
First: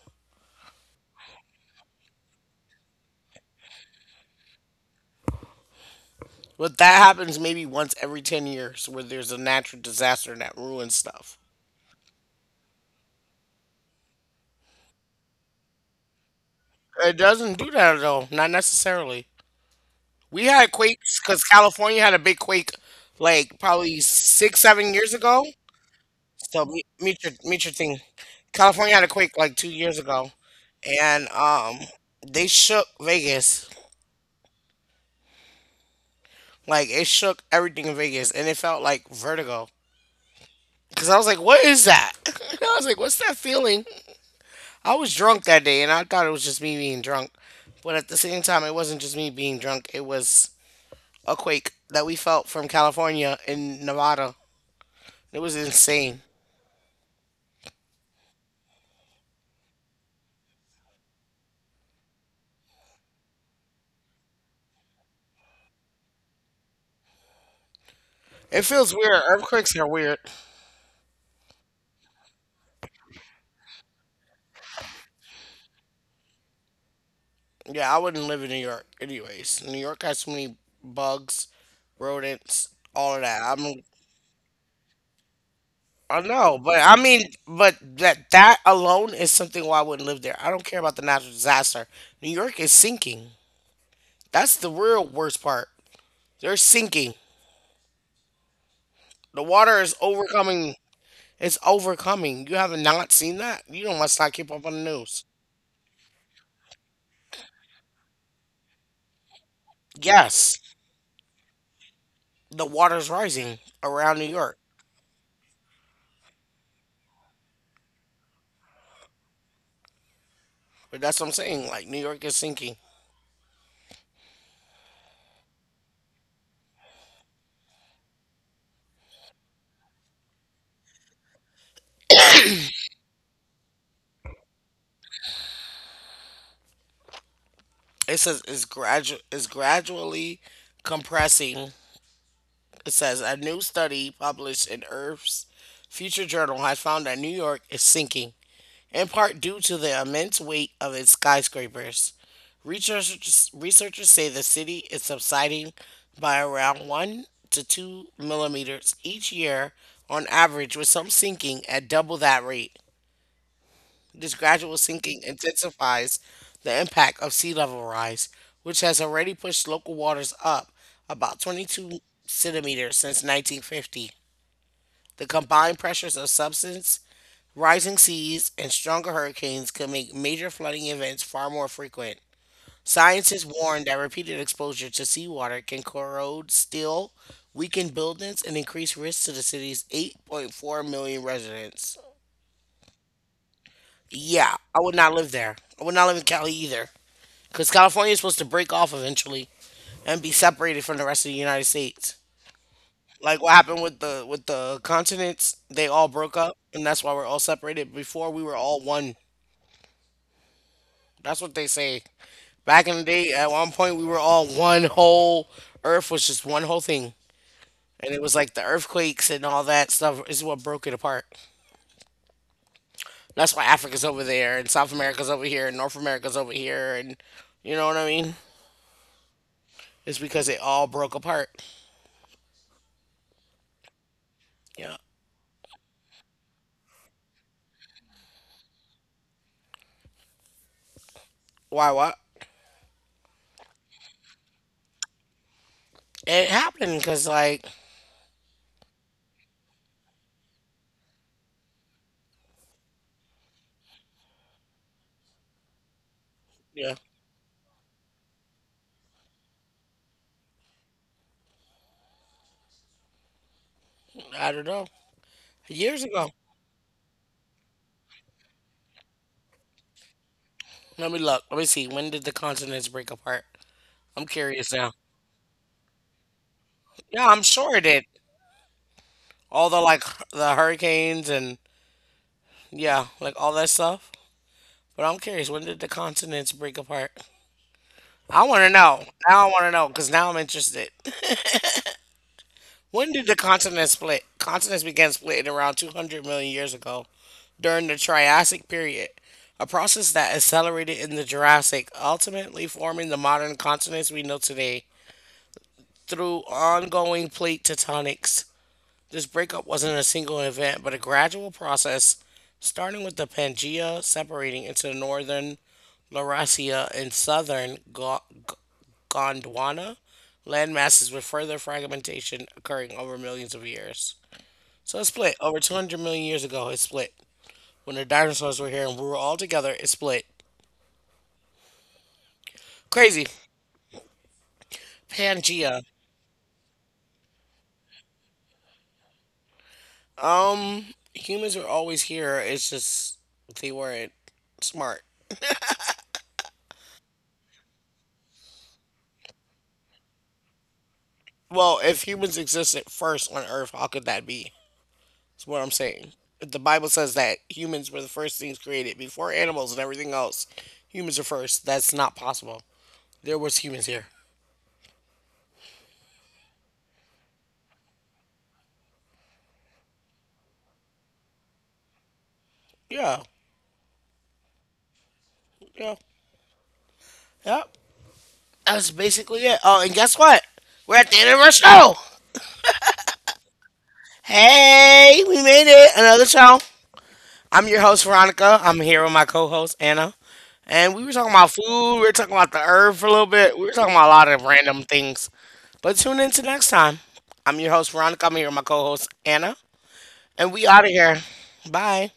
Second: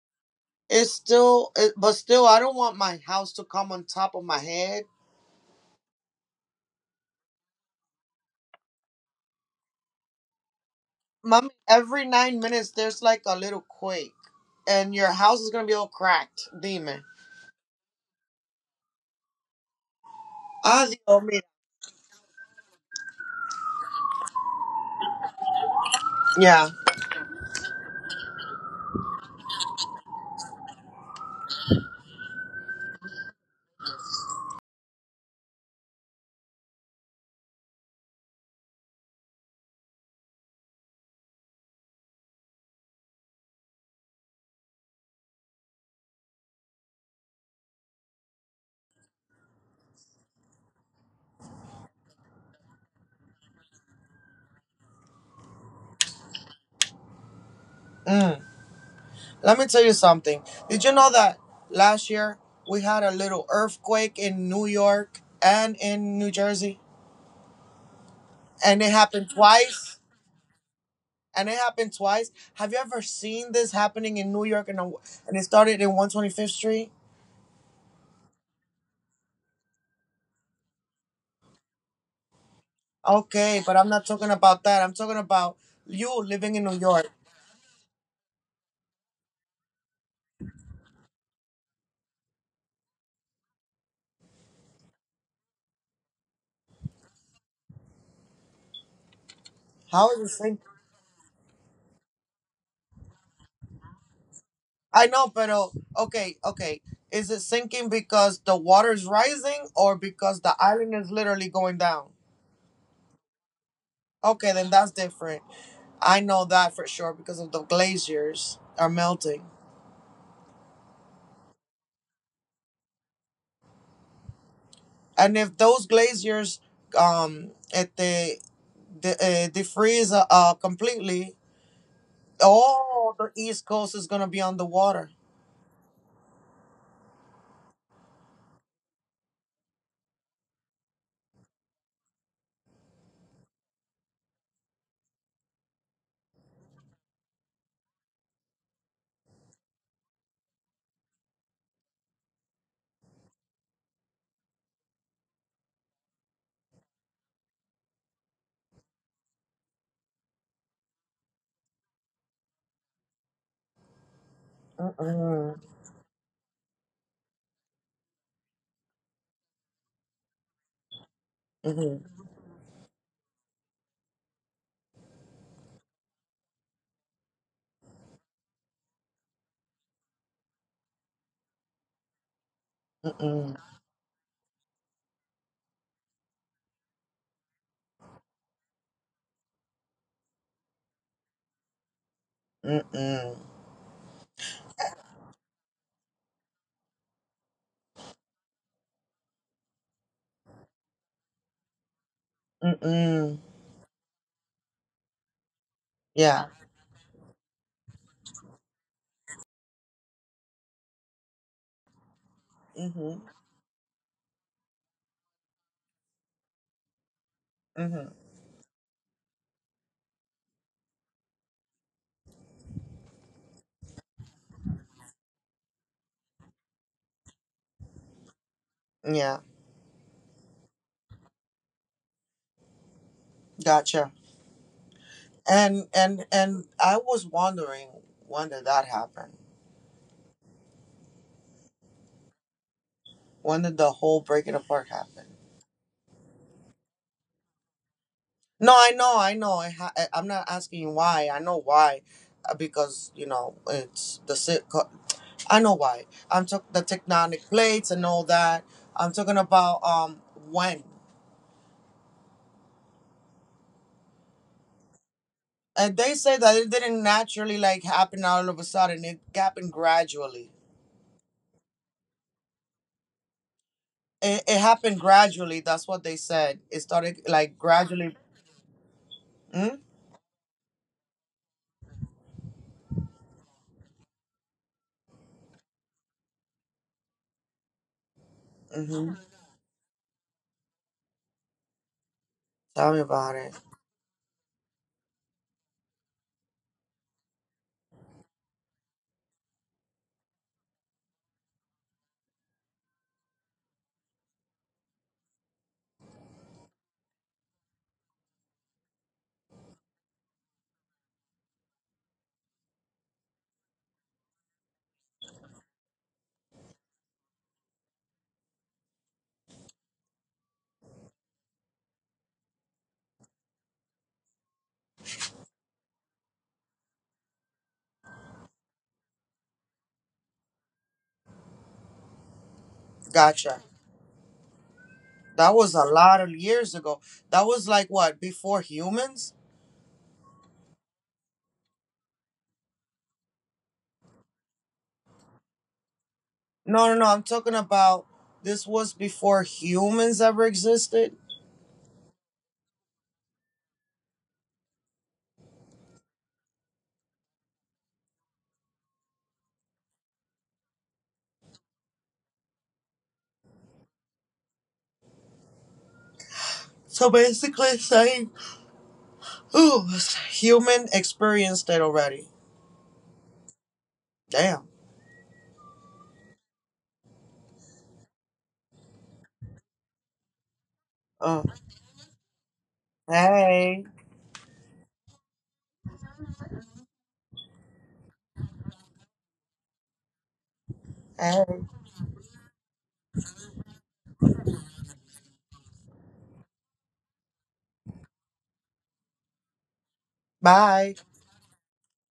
it's still, it, but still, I don't want my house to come on top of my head.
But that happens maybe once every ten years where there's a natural disaster that ruins stuff.
Mommy, every nine minutes there's like a little quake, and your house is gonna be all cracked. Demon.
It doesn't do that though, not necessarily. We had
Ah,
quakes
Dios mío.
because California had a big quake like probably six, seven years ago. So
Yeah.
meet, meet your meet your thing. California had a quake like two years ago, and um, they shook Vegas. Like it shook everything in Vegas, and it felt like vertigo. Cause I was like, "What is that?" I was like, "What's that feeling?" I was drunk that day, and I thought it was just me being drunk, but at the same time, it wasn't just me being drunk. It was a quake that we felt from California in Nevada. It was insane.
Mm. Let me tell you something. Did you know that last year we had a little earthquake in New York and in New Jersey,
It
and
feels
it
weird.
happened
Earthquakes are
twice.
weird.
And it happened twice. Have you ever seen this happening in New York? And and it started in one twenty-fifth Street.
Yeah, I wouldn't live in New York, anyways. New York has so many bugs, rodents, all of that.
Okay, but
I'm
I'm not talking about that. I'm talking about
I
you
know,
living in
but
New
I
York.
mean, but that that alone is something why I wouldn't live there. I don't care about the natural disaster. New York is sinking. That's the real worst part. They're sinking. The water is
How is this thing?
overcoming. It's overcoming. You have not seen that. You don't must not keep up on the
I
news.
know, pero okay, okay. Is it sinking because the water is rising or because the
Yes,
island is literally going down?
the water's rising around New
Okay,
York.
then that's different. I know that for sure because of the glaciers are melting.
But that's what I'm saying. Like New York is sinking.
And if those glaciers um at the the uh, defreeze uh, uh, completely, all the east coast is going to be underwater.
It says it's gradual. It's gradually compressing. It says a new study published in Earth's Future Journal has found that New York is sinking, in part due to the immense weight of its skyscrapers. Researchers, researchers say the city is subsiding by around one to two millimeters each year on average, with some sinking at double that rate. This gradual sinking
Mm-mm,
intensifies the impact of sea level rise, which has already pushed local waters up about twenty-two
mm-mm,
centimeters since nineteen fifty. The combined pressures of subsidence, rising seas, and stronger hurricanes could make major flooding events far more frequent. Scientists
mm-hmm,
warn that repeated exposure to seawater can corrode steel, weaken buildings, and increase risks to the city's eight point four million residents.
mm-mm, mm-mm,
Yeah, I would not live there. I would not live in Cali either. Because California is supposed to break off eventually and be separated from the rest of the United States. Like
mm-mm.
what happened with the with the continents, they all broke
Yeah.
up and that's why we're all separated. Before we were all one. That's what they say. Back in the
Mhm.
day, at one point we were all one whole earth was just one whole thing. And
Mhm.
it was like the earthquakes and all that stuff is what broke it apart. That's why Africa's over there and South America's over here and North America's over here and you know what I mean?
Yeah.
It's because it all broke apart.
Gotcha.
Yeah.
And and and I was wondering when did that happen?
Why what?
When did the whole breaking apart happen?
It happened because like
No, I know, I know. I ha- I- I'm not asking why. I know why, uh, because you know it's the sitco- I know why. I'm talking the
yeah,
tectonic plates and all that. I'm talking about um when.
I don't know.
And
Years
they
ago.
say that it didn't naturally like happen all of a sudden. It happened gradually.
Let me look. Let me see. When did the continents break apart? I'm
It, it
curious now.
happened gradually. That's what they said. It started
Yeah, I'm
like
sure it did.
gradually. Mm?
All the
Hmm.
like hu- the hurricanes and yeah, like all that stuff. But I'm curious, when did the continents break apart? I want to know.
Mm-hmm.
Now I want to know because now I'm interested.
Tell me
When did the
about it.
continents split? Continents began splitting around two hundred million years ago during the Triassic period, a process that accelerated in the Jurassic, ultimately forming the modern continents we know today through ongoing plate tectonics. This breakup wasn't a single event, but a gradual process, starting with the Pangaea separating into northern Laurasia and southern Go- G- Gondwana landmasses, with further fragmentation occurring over millions of years. So it split over two hundred million years ago. It split when the dinosaurs were here and we were all together. It split. Crazy.
Gotcha. That was
Pangaea.
a lot of years ago. That was like what, before humans?
Humans were always here. It's just they weren't smart.
No, no, no. I'm talking about this was before humans ever existed.
Well, if humans existed first on Earth, how could that be? That's what I'm saying. The Bible says that humans were the first things created before animals and everything else. Humans are first. That's not possible. There was humans here.
So basically saying, ooh, human experienced it already.
Yeah.
Damn.
Yeah. Yep. That's basically it. Oh, and guess what? We're at the end of
Oh.
our show.
Hey.
Hey, we made it. Another show. I'm your host, Veronica. I'm here with my co host, Anna. And we were talking about
Hey.
food. We were talking about the herb for a little bit. We were talking about a lot of random things. But tune in to next time. I'm your host, Veronica. I'm here with my co host, Anna. And we out of
Bye.
here. Bye.